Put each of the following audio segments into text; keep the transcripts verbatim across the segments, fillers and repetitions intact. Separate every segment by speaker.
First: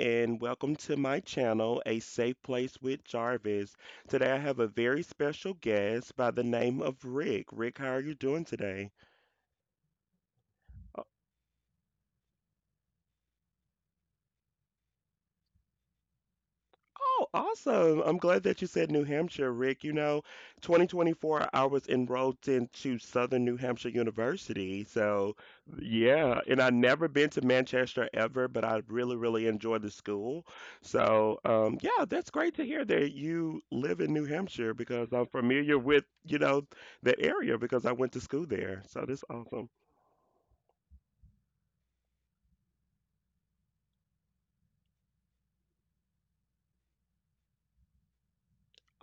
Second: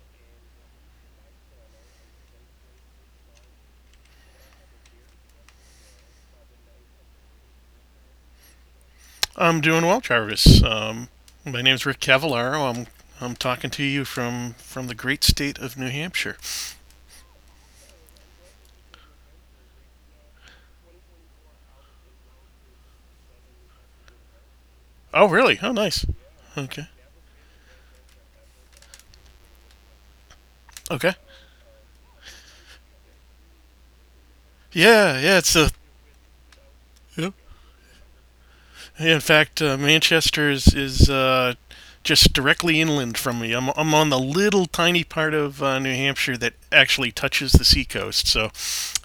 Speaker 1: and welcome to my channel, A Safe Place with Jarvis. Today, I have a very special guest by the name of Rick. Rick, how are you doing today?
Speaker 2: I'm doing well, Travis. Um, my name's Rick Cavallaro. I'm I'm talking to you from from the great state of New Hampshire.
Speaker 1: Oh, awesome. I'm glad that you said New Hampshire, Rick. You know, twenty twenty-four, I was enrolled into Southern New Hampshire University.
Speaker 2: Oh,
Speaker 1: So,
Speaker 2: really? Oh, nice.
Speaker 1: yeah, and I've
Speaker 2: Okay.
Speaker 1: never been to Manchester ever, but I really, really enjoy the school.
Speaker 2: Okay.
Speaker 1: So, um, yeah, that's great to hear that you live in New Hampshire because
Speaker 2: Yeah,
Speaker 1: I'm
Speaker 2: yeah. It's a.
Speaker 1: familiar with, you know, that
Speaker 2: Yep.
Speaker 1: area because I went to school there. So,
Speaker 2: In
Speaker 1: that's
Speaker 2: fact,
Speaker 1: awesome.
Speaker 2: uh, Manchester is is uh, just directly inland from me. I'm I'm on the little tiny part of uh, New Hampshire that actually touches the seacoast, so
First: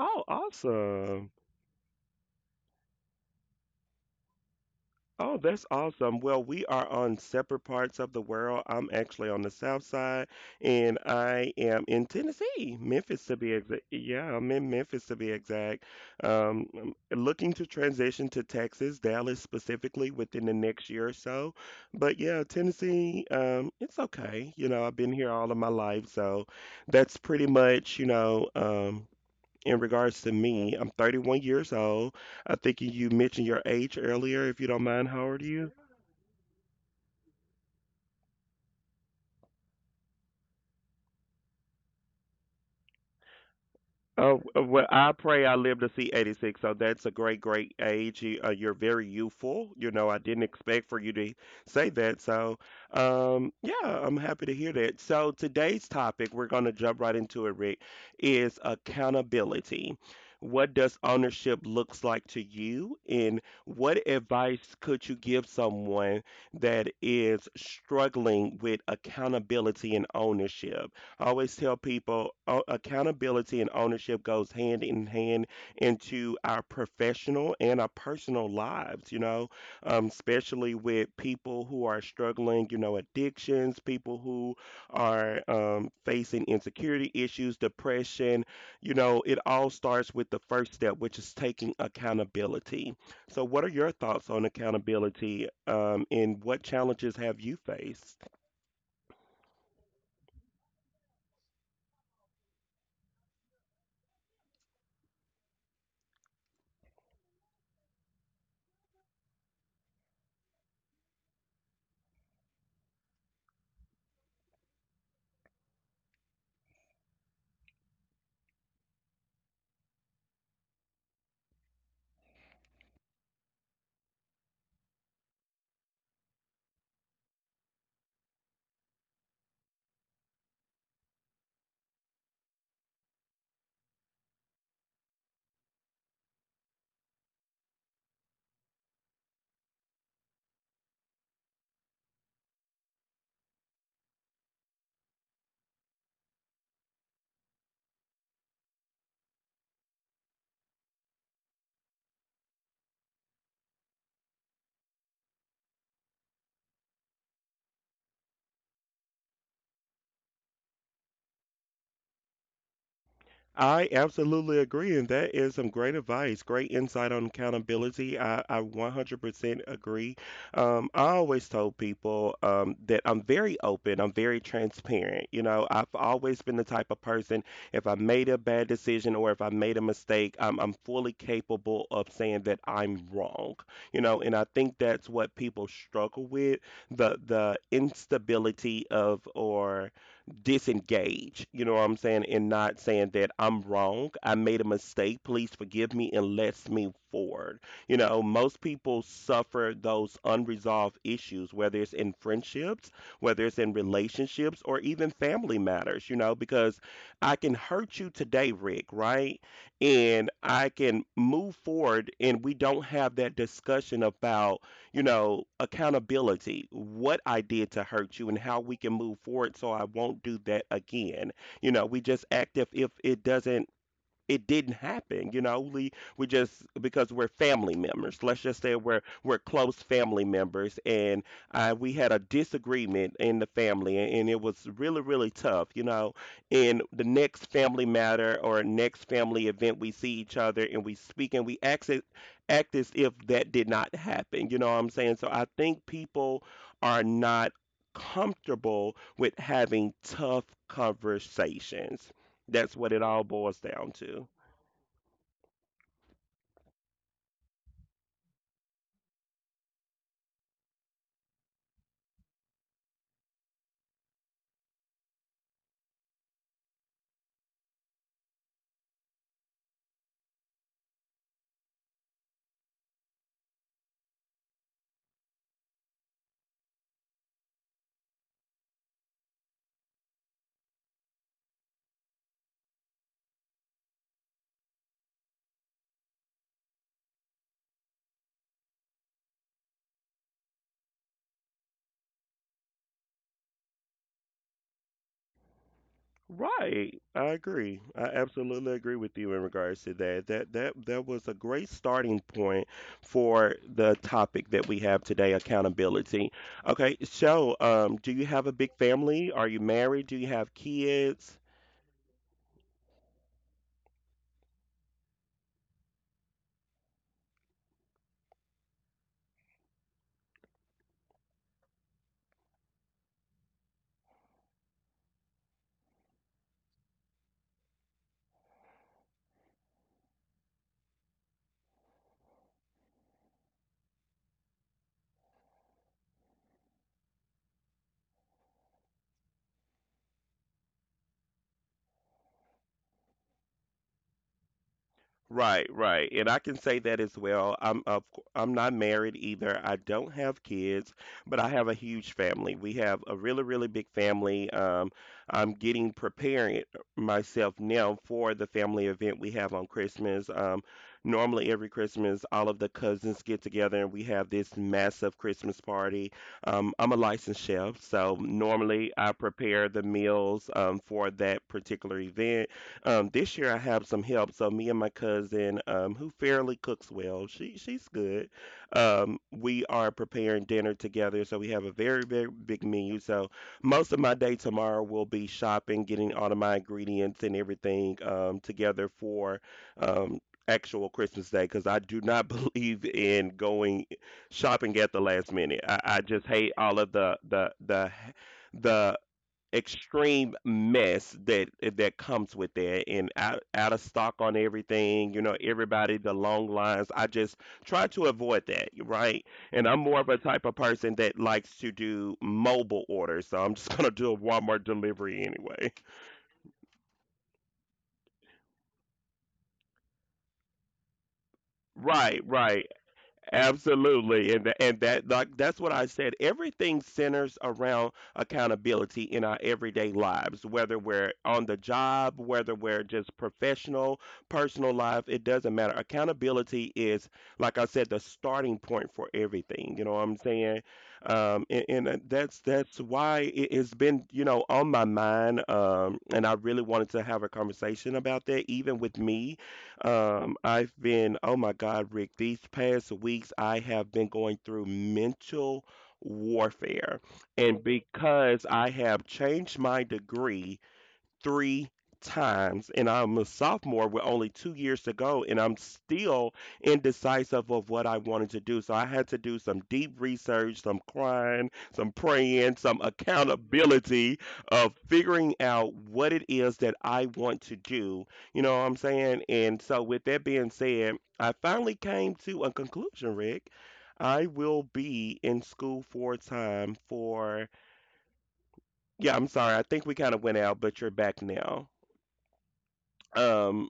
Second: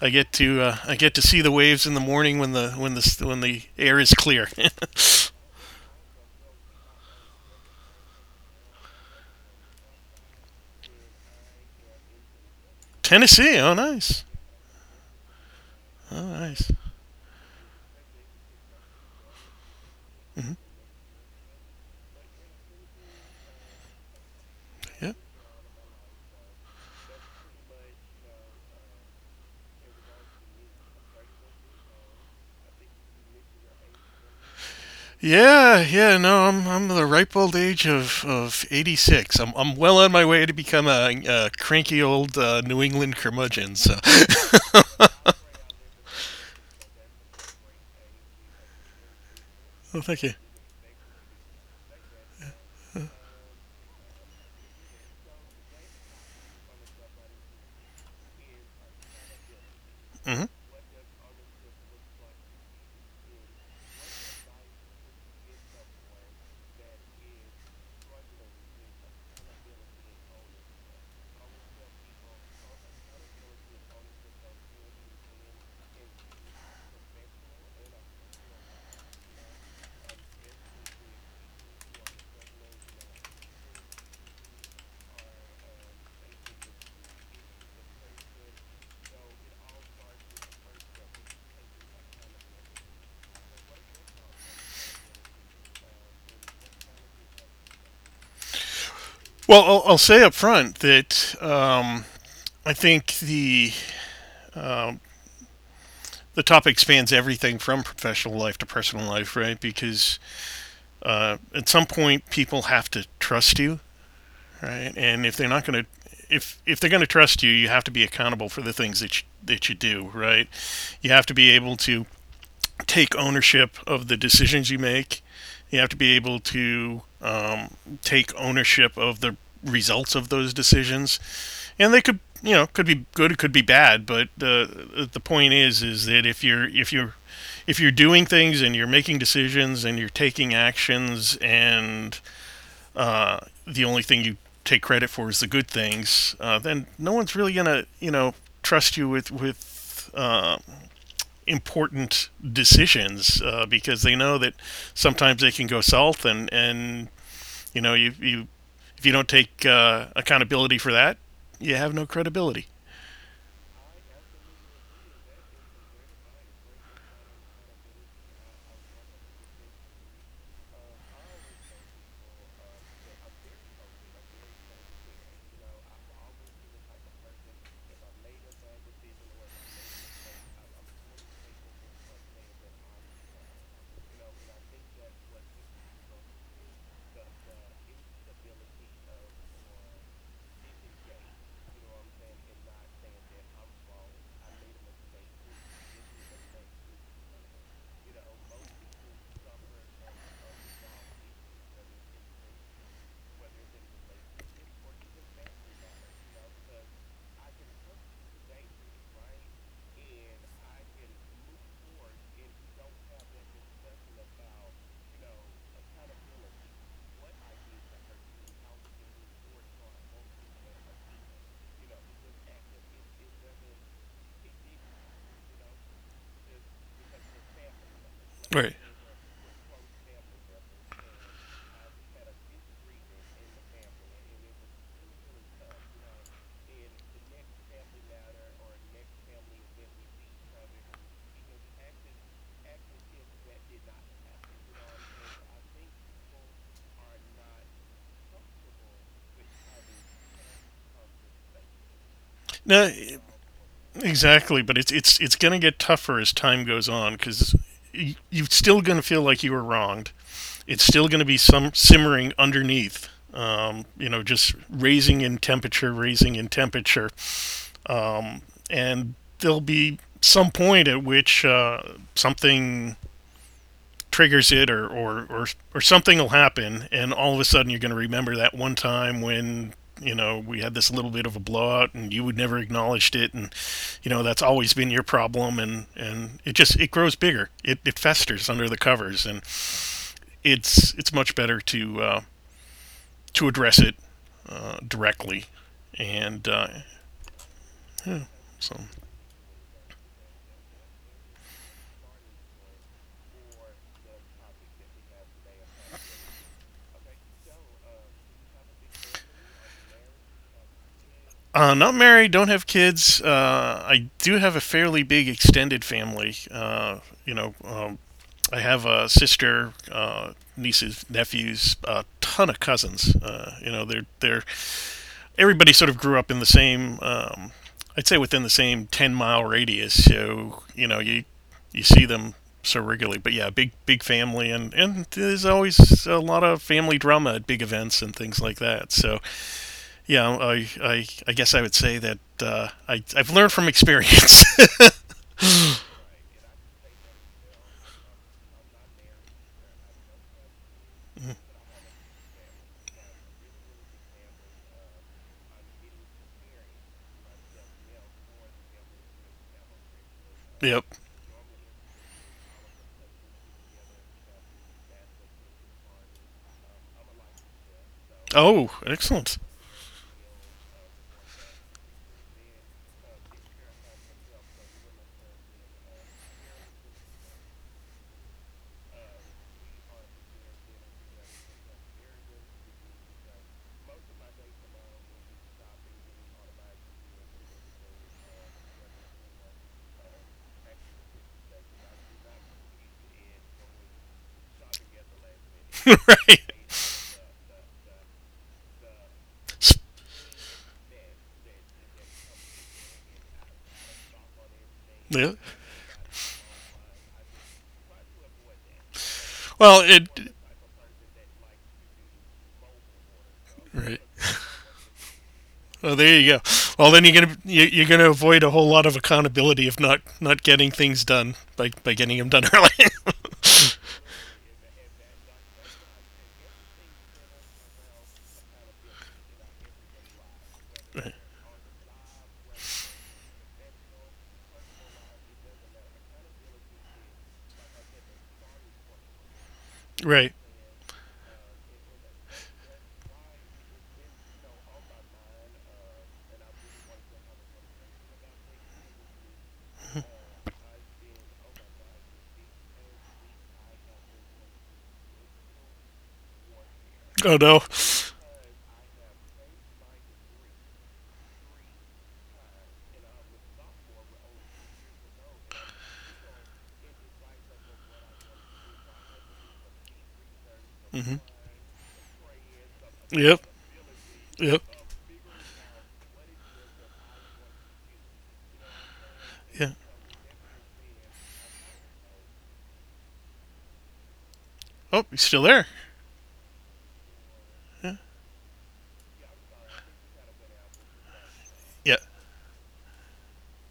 Speaker 2: I get to uh, I get to
Speaker 1: awesome.
Speaker 2: see the waves in the morning when the when the when the air is clear.
Speaker 1: Oh, that's awesome. Well, we are on separate parts of the world. I'm actually on the south side, and I am in Tennessee, Memphis to be
Speaker 2: Tennessee. Oh,
Speaker 1: exact.
Speaker 2: nice.
Speaker 1: Yeah, I'm in Memphis to be exact.
Speaker 2: Oh,
Speaker 1: Um,
Speaker 2: nice.
Speaker 1: I'm looking to transition to Texas, Dallas specifically within the
Speaker 2: Mhm.
Speaker 1: next year or so. But yeah, Tennessee, um, it's okay. You know, I've been
Speaker 2: Yeah.
Speaker 1: here all of my life, so that's pretty much, you know, um, in regards to me. I'm thirty-one years old. I think you mentioned your age earlier. If you don't mind, how old are you?
Speaker 2: Yeah, yeah, no, I'm I'm the ripe old age of, of eighty-six. I'm I'm well on my way to become a, a cranky old uh, New England curmudgeon. So,
Speaker 1: Oh, uh, well, I
Speaker 2: well,
Speaker 1: pray I live to see eighty-six. So that's a great, great age. You, uh, you're very youthful. You know, I
Speaker 2: thank you.
Speaker 1: didn't expect for you to say that. So, um, yeah, I'm happy to hear that. So today's topic, we're going to jump right into it, Rick, is accountability.
Speaker 2: Hmm.
Speaker 1: What does ownership looks like to you, and what advice could you give someone that is struggling with accountability and ownership? I always tell people uh, accountability and ownership goes hand in hand into our professional and our personal lives, you know, um, especially with people who are struggling, you know, addictions, people who are um, facing insecurity issues, depression. You know, it all starts with the first step, which is taking accountability. So, what are your thoughts on accountability um, and what challenges have you faced?
Speaker 2: Well, I'll, I'll say up front that um, I think the um, the topic spans everything from professional life to personal life, right? Because uh, at some point, people have to trust you, right? And if they're not going to, if if they're going to trust you, you have to be accountable for the things that you, that you do, right? You have to be able to take ownership of the decisions you make. You have to be able to um, take ownership of the results of those decisions, and they could, you know, could be good, it could be bad, but the the point is is that if you're if you're if you're doing things and you're making decisions and you're taking actions and uh, the only thing you take credit for is the good things, uh, then no one's really gonna, you know, trust you with with uh, important decisions uh, because they know that sometimes they can go south and and you know you you if you don't take uh, accountability for that, you have no credibility.
Speaker 1: I absolutely agree, and that is some great advice, great insight on accountability. I, I one hundred percent agree. Um, I always told people um, that I'm very open, I'm very transparent. You know, I've always been the type of person, if I made a bad decision or if I made a mistake, I'm, I'm fully capable of saying that I'm wrong. You know, and I think that's what people struggle with, the the instability of or disengage, you know what I'm saying, and not saying that I'm wrong. I made a mistake. Please forgive me and let's move forward. You know, most people suffer those unresolved issues, whether it's in friendships, whether it's in relationships, or even family matters, you know, because I can hurt you today, Rick, right? And I can move forward and we don't have that discussion about, you know, accountability, what I did to hurt you and how we can move forward so I won't do that again. You know, we just act, if if it doesn't it didn't happen, you know. we we just, because we're family members, let's just say
Speaker 2: Right.
Speaker 1: we're we're close family members, and uh, we had a disagreement in the family, and, and it was really, really tough, you know. In the next family matter or next family event, we see each other and we speak and we act, as- act as if that did not happen, you know what I'm saying. So I think people are not comfortable with having tough conversations. That's
Speaker 2: No,
Speaker 1: what it all boils down to.
Speaker 2: exactly. But it's it's it's going to get tougher as time goes on because you're still going to feel like you were wronged. It's still going to be some simmering underneath. Um, you know, just raising in temperature, raising in temperature, um, and there'll be some point at which uh, something triggers it or, or, or, or something will happen and all of a sudden you're going to remember that one time when, you know, we had this little bit of a blowout and you would never acknowledged it, and you know that's always been your problem. And and it just it grows bigger, it, it festers under the covers, and it's it's much better to uh, to address it uh, directly. And uh,
Speaker 1: Right. I agree. I
Speaker 2: yeah,
Speaker 1: absolutely
Speaker 2: so,
Speaker 1: agree with you in regards to that. That that that was a great starting point for the topic that we have today, accountability. Okay, so um, do you have a big family? Are you married? Do you have kids?
Speaker 2: uh, not married, don't have kids. Uh, I do have a fairly big extended family. Uh, you know, um, I have a sister, uh, nieces, nephews, a ton of cousins. Uh, you know, they're they're everybody sort of grew up in the same, um, I'd say within the same ten mile radius. So, you know, you, you see them so regularly. But yeah, big, big family. And, and there's always a lot of family drama at big events and things like that. So yeah, I, I, I guess I would say that, uh, I, I've learned from experience.
Speaker 1: Right, right. And I can say that as well. I'm of c- I'm not married either. I don't have kids, but I have a huge family. We have a really, really big family. Um, I'm getting preparing myself now for the family event we have on Christmas. Um,
Speaker 2: Yep.
Speaker 1: normally every Christmas, all of the cousins get together and we have this massive Christmas party. Um, I'm a licensed chef, so
Speaker 2: Oh,
Speaker 1: normally I
Speaker 2: excellent.
Speaker 1: prepare the meals um, for that particular event. um, this year I have some help. So me and my cousin, um, who fairly cooks well, she she's good. Um, we are preparing dinner together, so we have a very, very big menu. So most of my day tomorrow will be shopping, getting all of my ingredients and everything um, together for um, actual Christmas Day, because I do not believe in going shopping at the last minute. I, I just
Speaker 2: Right.
Speaker 1: hate all of the the the the extreme mess that that comes with that, and out, out of stock on everything, you
Speaker 2: Yeah.
Speaker 1: know, everybody, the long lines. I just try to avoid that, right. And I'm
Speaker 2: Well,
Speaker 1: more of
Speaker 2: it,
Speaker 1: a type of person that likes to do mobile orders, so I'm just going to
Speaker 2: right.
Speaker 1: do a Walmart delivery anyway.
Speaker 2: Well, there you go. Well, then you're gonna you- you're are going to avoid a whole lot of accountability if not not getting things done by by getting
Speaker 1: Right,
Speaker 2: them done
Speaker 1: right.
Speaker 2: early.
Speaker 1: Absolutely, and tha- and that, like, that's what I said. Everything centers around accountability in our everyday lives, whether we're on the job, whether we're just professional, personal life. It doesn't matter. Accountability is, like I said, the starting point for everything. You know what I'm
Speaker 2: Right.
Speaker 1: saying? Um, and, and uh, that's that's why it has been, you know, on my mind. Um, and I really wanted to have a conversation about that, even with me. um, I've been, oh my God, Rick, these past weeks I have been going through mental warfare.
Speaker 2: Oh no.
Speaker 1: And because I have changed my degree three times. And I'm a sophomore with only two years to go, and I'm still indecisive of what I wanted to do. So I had to do some deep research, some
Speaker 2: Hmm.
Speaker 1: crying, some praying, some
Speaker 2: Yep.
Speaker 1: accountability
Speaker 2: Yep.
Speaker 1: of figuring out what it is that I want to do. You know what I'm saying? And
Speaker 2: Yeah.
Speaker 1: so, with that being said, I finally came to a conclusion, Rick. I will
Speaker 2: Oh,
Speaker 1: be
Speaker 2: he's
Speaker 1: in
Speaker 2: still there.
Speaker 1: school for time for,
Speaker 2: Yeah.
Speaker 1: yeah, I'm sorry. I think we kind of went out, but you're back now.
Speaker 2: Yeah.
Speaker 1: Um,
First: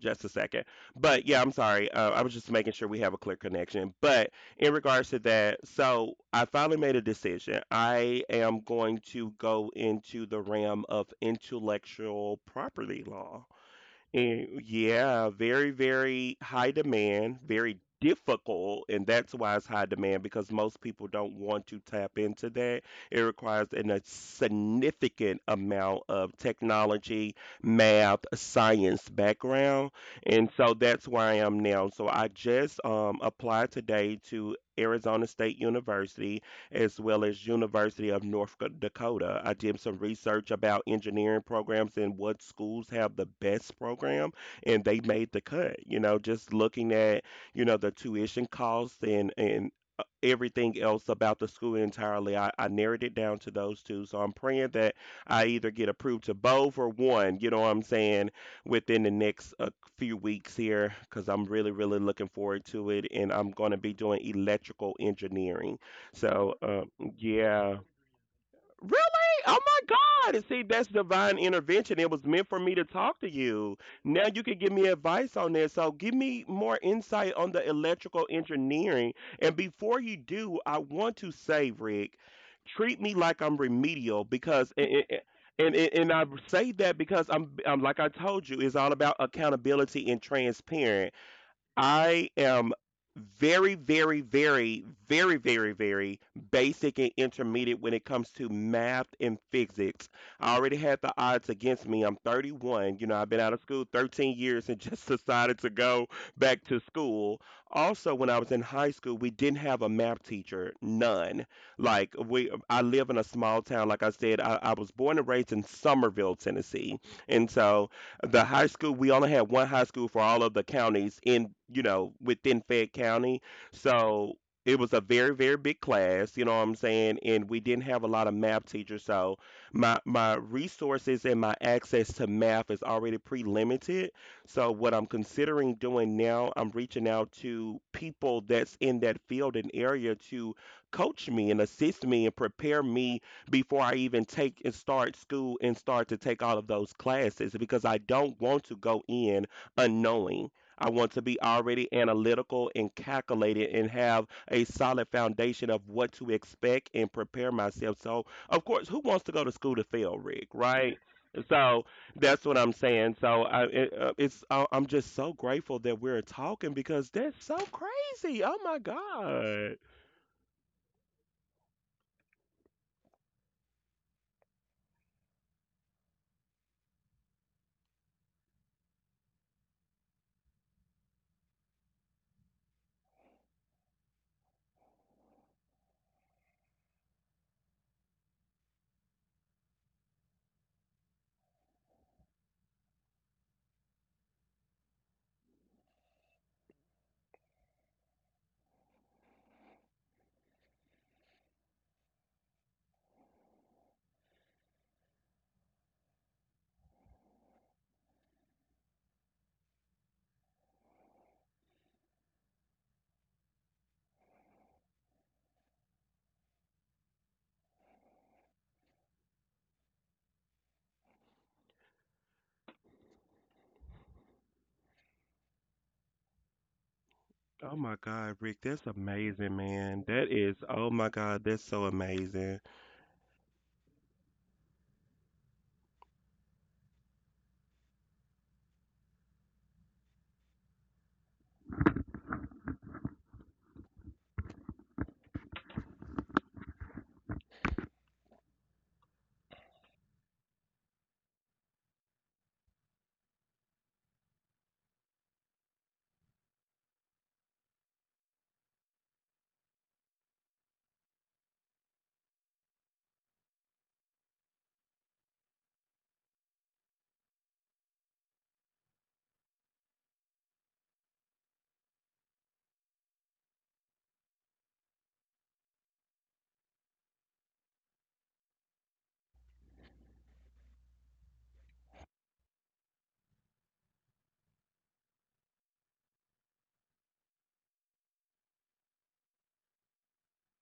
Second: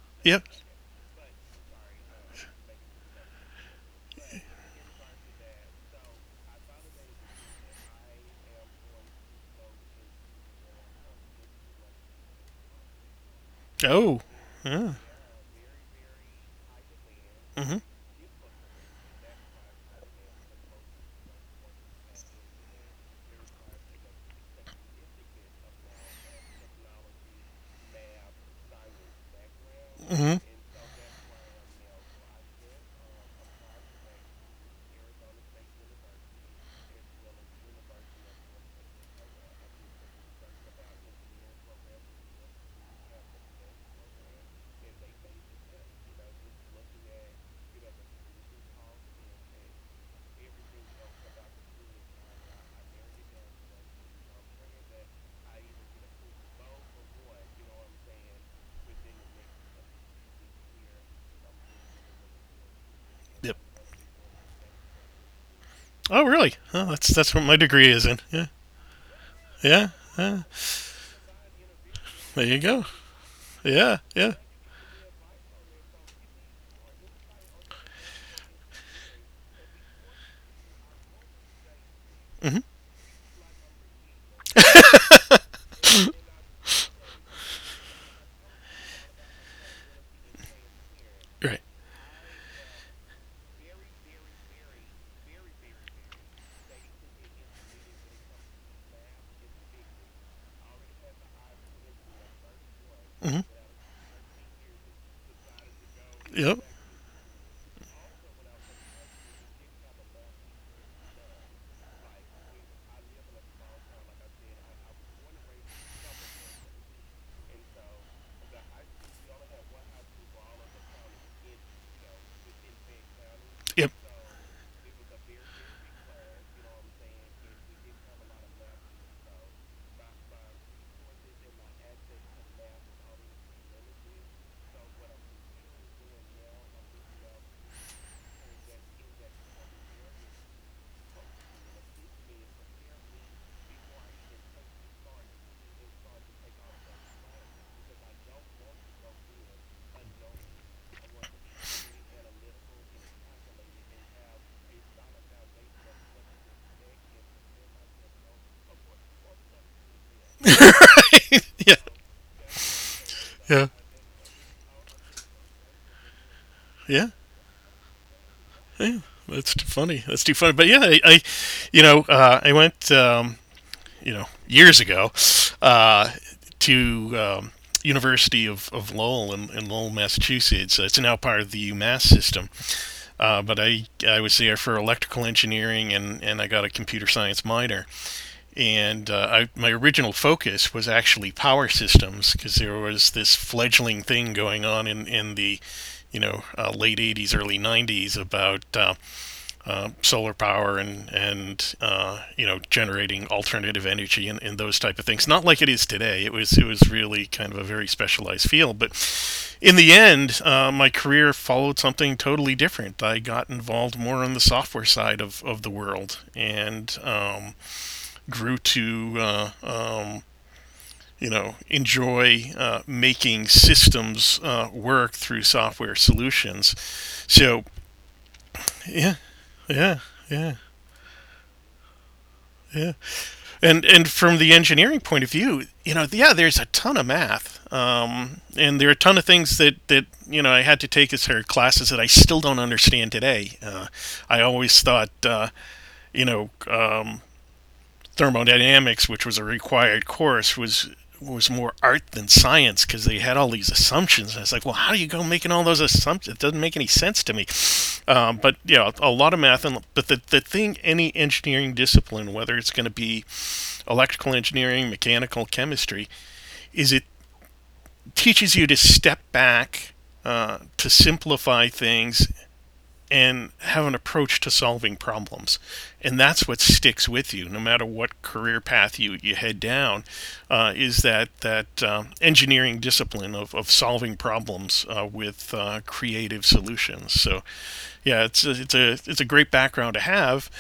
Speaker 1: just a
Speaker 2: Yep.
Speaker 1: second. But yeah, I'm sorry. Uh, I was just making sure we have a clear connection. But in regards to that, so I finally made a decision. I am going to go into the realm of intellectual property law.
Speaker 2: Oh.
Speaker 1: Eh,
Speaker 2: Yeah.
Speaker 1: yeah, very, very high demand,
Speaker 2: Mhm.
Speaker 1: very difficult, and that's why it's high demand, because most people don't want to tap into that. It requires an, a significant amount of technology, math, science background,
Speaker 2: Mhm.
Speaker 1: and so that's where I am now. So I just um, applied today to Arizona State University as well as University of North Dakota. I did some research about engineering programs and what schools have the best program, and they made the cut. You know, just looking at, you know, the tuition costs, and and uh, everything else about the school entirely. I, I narrowed it down to those two, so I'm praying that I either get approved to both or one, you know what I'm saying, within the next uh, few weeks here, because I'm really, really looking forward to it, and I'm
Speaker 2: Yep.
Speaker 1: going to be doing electrical engineering.
Speaker 2: Oh, really?
Speaker 1: So,
Speaker 2: Oh,
Speaker 1: um,
Speaker 2: that's that's what my
Speaker 1: yeah.
Speaker 2: degree is in. Yeah.
Speaker 1: Really? Oh my
Speaker 2: Yeah,
Speaker 1: God.
Speaker 2: yeah.
Speaker 1: And see, that's divine intervention. It was
Speaker 2: There
Speaker 1: meant
Speaker 2: you
Speaker 1: for me
Speaker 2: go.
Speaker 1: to talk to you.
Speaker 2: Yeah.
Speaker 1: Now
Speaker 2: Yeah.
Speaker 1: you can give me advice on this. So, give me more insight on the electrical engineering. And before you do, I want to say, Rick,
Speaker 2: Mhm.
Speaker 1: treat me like I'm remedial because. It, and, and and I say that because I'm I'm like I told you, it's all about accountability and transparent.
Speaker 2: Right.
Speaker 1: I am very, very, very, very, very, very basic and intermediate when it comes to math and physics. I already had the odds against me. I'm thirty-one. You know, I've
Speaker 2: Mhm.
Speaker 1: been out of school thirteen years, and just decided to go
Speaker 2: Yep.
Speaker 1: back to school. Also, when I was in high school, we didn't have a math teacher, none. Like we, I live in a small town. Like I said, I, I was born and raised in Somerville, Tennessee, and so the high school, we only had one high school for all of the counties in, you know, within Fayette County.
Speaker 2: Yep.
Speaker 1: So it was a very, very big class, you know what I'm saying, and we didn't have a lot of math teachers. So my my resources and my access to math is already pre-limited. So what I'm considering doing now, I'm reaching out to people that's in that field and area to coach me and assist me and prepare me before I even take and start school and start to take all of those classes, because I don't want to go in unknowing. I want to be already analytical and calculated and have a solid foundation of what to expect and prepare myself. So, of course, who wants to go to school to fail, Rick, right?
Speaker 2: Yeah.
Speaker 1: So that's what I'm saying. So I,
Speaker 2: Yeah.
Speaker 1: it, uh, it's I, I'm just so grateful that we're talking
Speaker 2: Yeah.
Speaker 1: because that's so crazy. Oh my
Speaker 2: Yeah, that's too
Speaker 1: god.
Speaker 2: funny. That's too funny. But yeah, I, I you know, uh, I went, um, you know, years ago uh, to um, University of, of Lowell in, in Lowell, Massachusetts. It's now part of the UMass system. Uh, but I, I was there for electrical engineering, and, and I got a computer science minor. And uh, I, my original focus was actually power systems because there was this fledgling thing going on in, in the, you know, uh, late eighties, early nineties about um, uh, solar power and and uh, you know generating alternative energy and, and those type of things. Not like it is today. It was it was really kind of a very specialized field. But in the end, uh, my career followed something totally different. I got involved more on the software side of, of the world, and um, grew to uh, um, you know, enjoy uh, making systems uh, work through software solutions. So,
Speaker 1: Oh my God, Rick, that's
Speaker 2: yeah,
Speaker 1: amazing,
Speaker 2: yeah,
Speaker 1: man. That
Speaker 2: yeah,
Speaker 1: is, oh my God, that's so amazing.
Speaker 2: yeah. And and from the engineering point of view, you know, yeah, there's a ton of math, um, and there are a ton of things that that, you know, I had to take as her classes that I still don't understand today. Uh, I always thought, uh, you know, um, thermodynamics, which was a required course, was was more art than science because they had all these assumptions. And I was like, well, how do you go making all those assumptions? It doesn't make any sense to me. Um, but yeah, a lot of math, and but the the thing, any engineering discipline, whether it's going to be electrical engineering, mechanical chemistry, is it teaches you to step back, uh, to simplify things, and have an approach to solving problems. And that's what sticks with you, no matter what career path you, you head down, uh, is that, that um, engineering discipline of, of solving problems uh, with uh, creative solutions. So, yeah, it's a, it's, a, it's a great background to have.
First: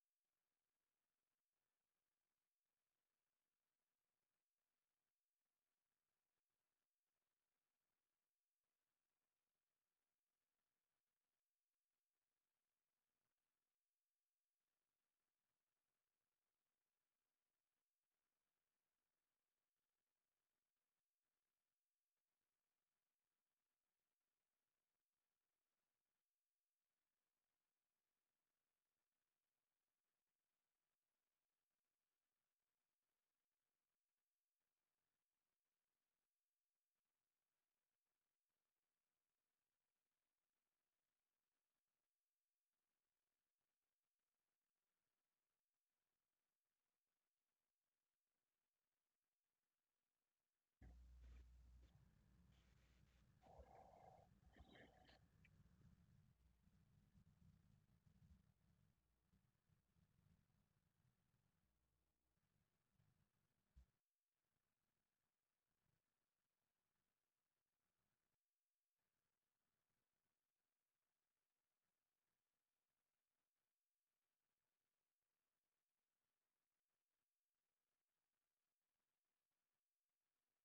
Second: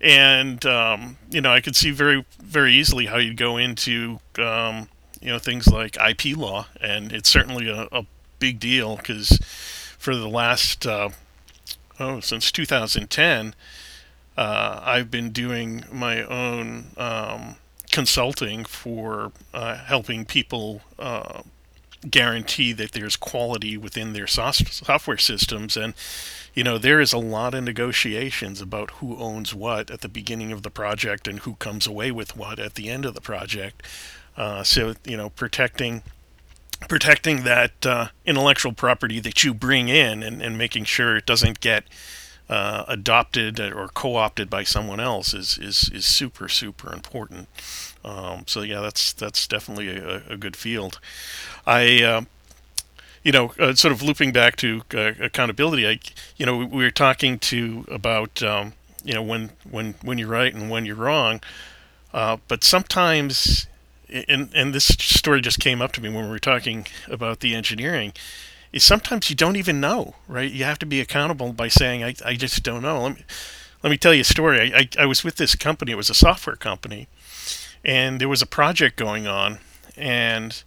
Speaker 2: And, um, you know, I could see very, very easily how you'd go into, um, you know, things like I P law. And it's certainly a, a big deal because for the last uh, oh, since twenty ten, uh, I've been doing my own um, consulting for uh, helping people uh, guarantee that there's quality within their software systems. And, you know, there is a lot of negotiations about who owns what at the beginning of the project and who comes away with what at the end of the project. Uh, so you know, protecting protecting that uh, intellectual property that you bring in, and, and making sure it doesn't get uh, adopted or co-opted by someone else is is, is super super important. Um, so yeah, that's that's definitely a, a good field. I uh, You know, uh, sort of looping back to uh, accountability. I You know, we, we were talking to about um, you know, when when when you're right and when you're wrong, uh, but sometimes, and and this story just came up to me when we were talking about the engineering, is sometimes you don't even know, right? You have to be accountable by saying, i, I just don't know. Let me let me tell you a story. I, I, I was with this company, it was a software company, and there was a project going on. And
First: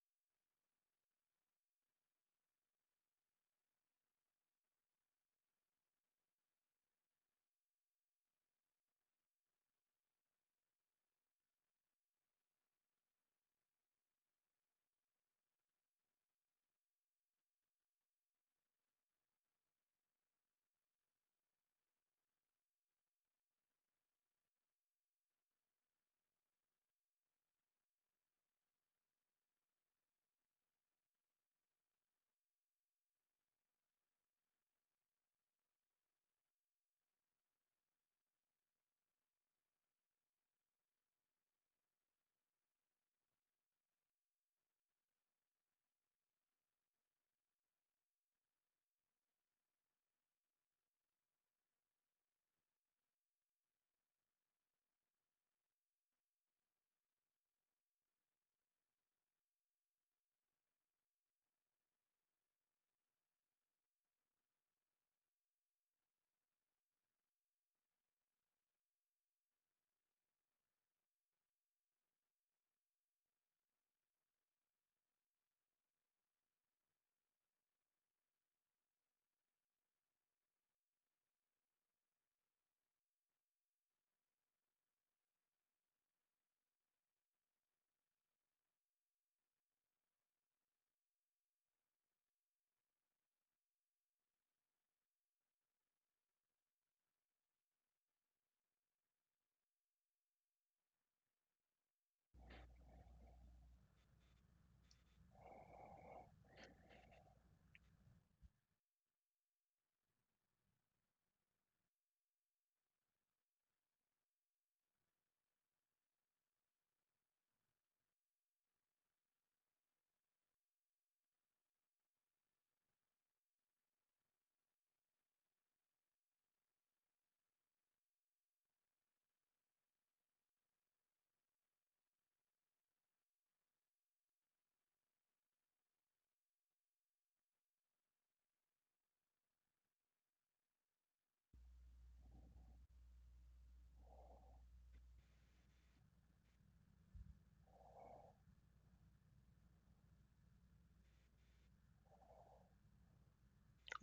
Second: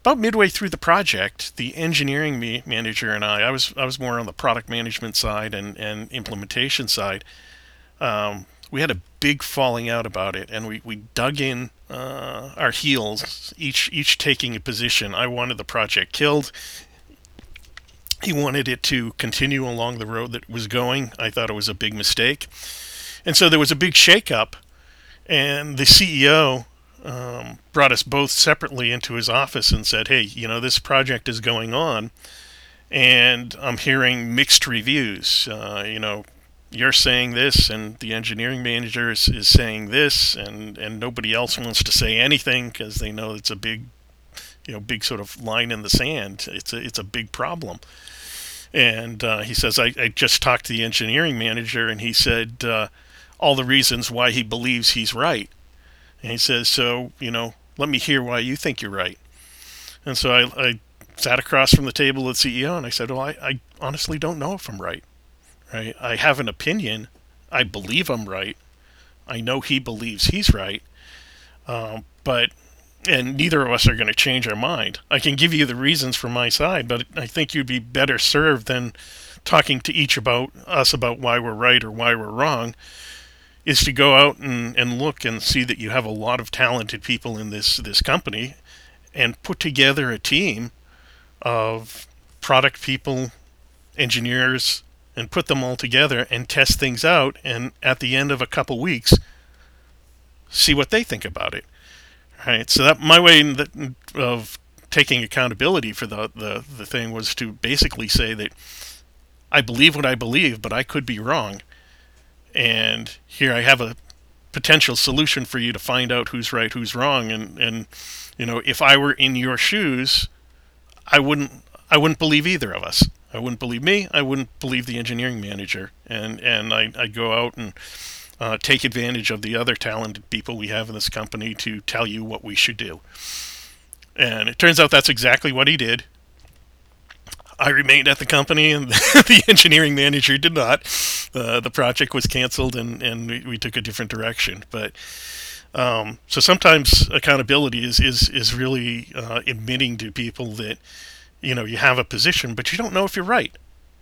Speaker 2: about midway through the project, the engineering me, manager and I, I was, I was more on the product management side and, and implementation side, um, we had a big falling out about it, and we, we dug in uh, our heels, each each taking a position. I wanted the project killed. He wanted it to continue along the road that it was going. I thought it was a big mistake, and so there was a big shakeup. And the C E O um, brought us both separately into his office and said, "Hey, you know, this project is going on, and I'm hearing mixed reviews. Uh, you know, you're saying this, and the engineering manager is, is saying this, and and nobody else wants to say anything because they know it's a big." You know, big sort of line in the sand. It's a it's a big problem. And uh, he says, I, I just talked to the engineering manager, and he said uh, all the reasons why he believes he's right, and he says, so, you know, let me hear why you think you're right. And so I, I sat across from the table at C E O and I said, well, I, I honestly don't know if I'm right. Right. I have an opinion. I believe I'm right. I know he believes he's right, but and neither of us are going to change our mind. I can give you the reasons from my side, but I think you'd be better served than talking to each about us about why we're right or why we're wrong is to go out and, and look and see that you have a lot of talented people in this this company and put together a team of product people, engineers, and put them all together and test things out. And at the end of a couple weeks, see what they think about it. Right. So that my way the- of taking accountability for the, the the thing was to basically say that I believe what I believe, but I could be wrong. And here I have a potential solution for you to find out who's right, who's wrong, and and you know if I were in your shoes, I wouldn't I wouldn't believe either of us. I wouldn't believe me. I wouldn't believe the engineering manager. And and I, I go out and uh, take advantage of the other talented people we have in this company to tell you what we should do. And it turns out that's exactly what he did. I remained at the company, and the engineering manager did not. Uh, the project was canceled, and, and we, we took a different direction. But um, so sometimes accountability is is is really uh, admitting to people that you know you have a position, but you don't know if you're right.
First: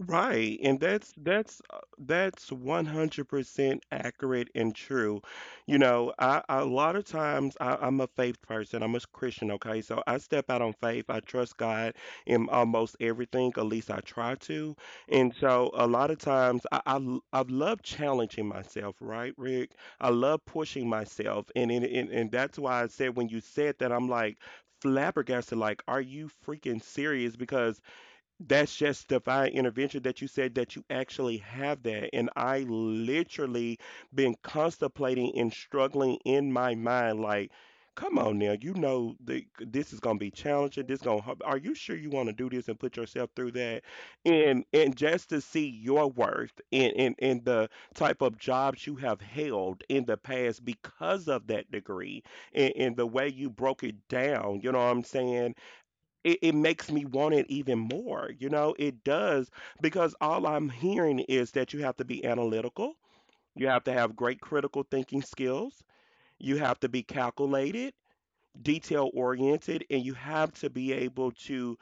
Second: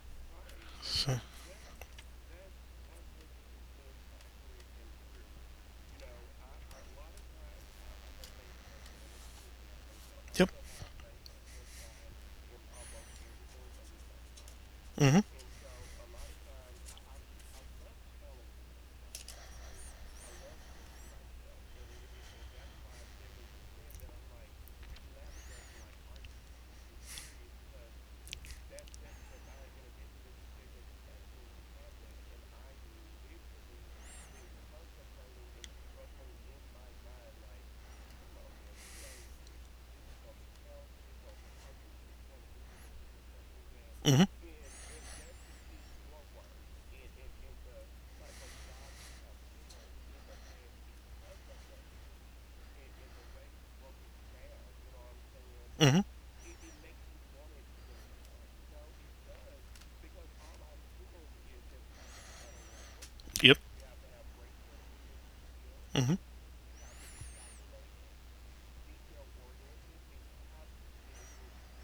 Speaker 1: Right, and that's
Speaker 2: So
Speaker 1: that's uh, that's one hundred percent accurate and true. You know, I, I a lot of times I, I'm a faith person. I'm a Christian, okay? So I
Speaker 2: Yep.
Speaker 1: step out on faith. I trust God in almost everything, at least I try to.
Speaker 2: Mm-hmm.
Speaker 1: And so a lot of times I I, l- I love challenging myself, right, Rick? I love pushing myself, and and, and and that's why that's just divine intervention that you said that you actually have that. And I literally been contemplating and struggling in my mind, like, come on now, you know the, this is gonna be challenging. This gonna hard- are you sure you want to do this and put yourself through that?
Speaker 2: Mm-hmm.
Speaker 1: And and just to see your worth and, and and the type of jobs you have held in the past because of that degree and, and the way you broke it down, you know what I'm saying?
Speaker 2: Mm-hmm.
Speaker 1: it, it makes me want it even more. You know, it does, because all I'm hearing is that you have to be analytical,
Speaker 2: Yep.
Speaker 1: you have to have great critical thinking skills,
Speaker 2: Mm-hmm.
Speaker 1: you have to be calculated, detail oriented, and you have to be able to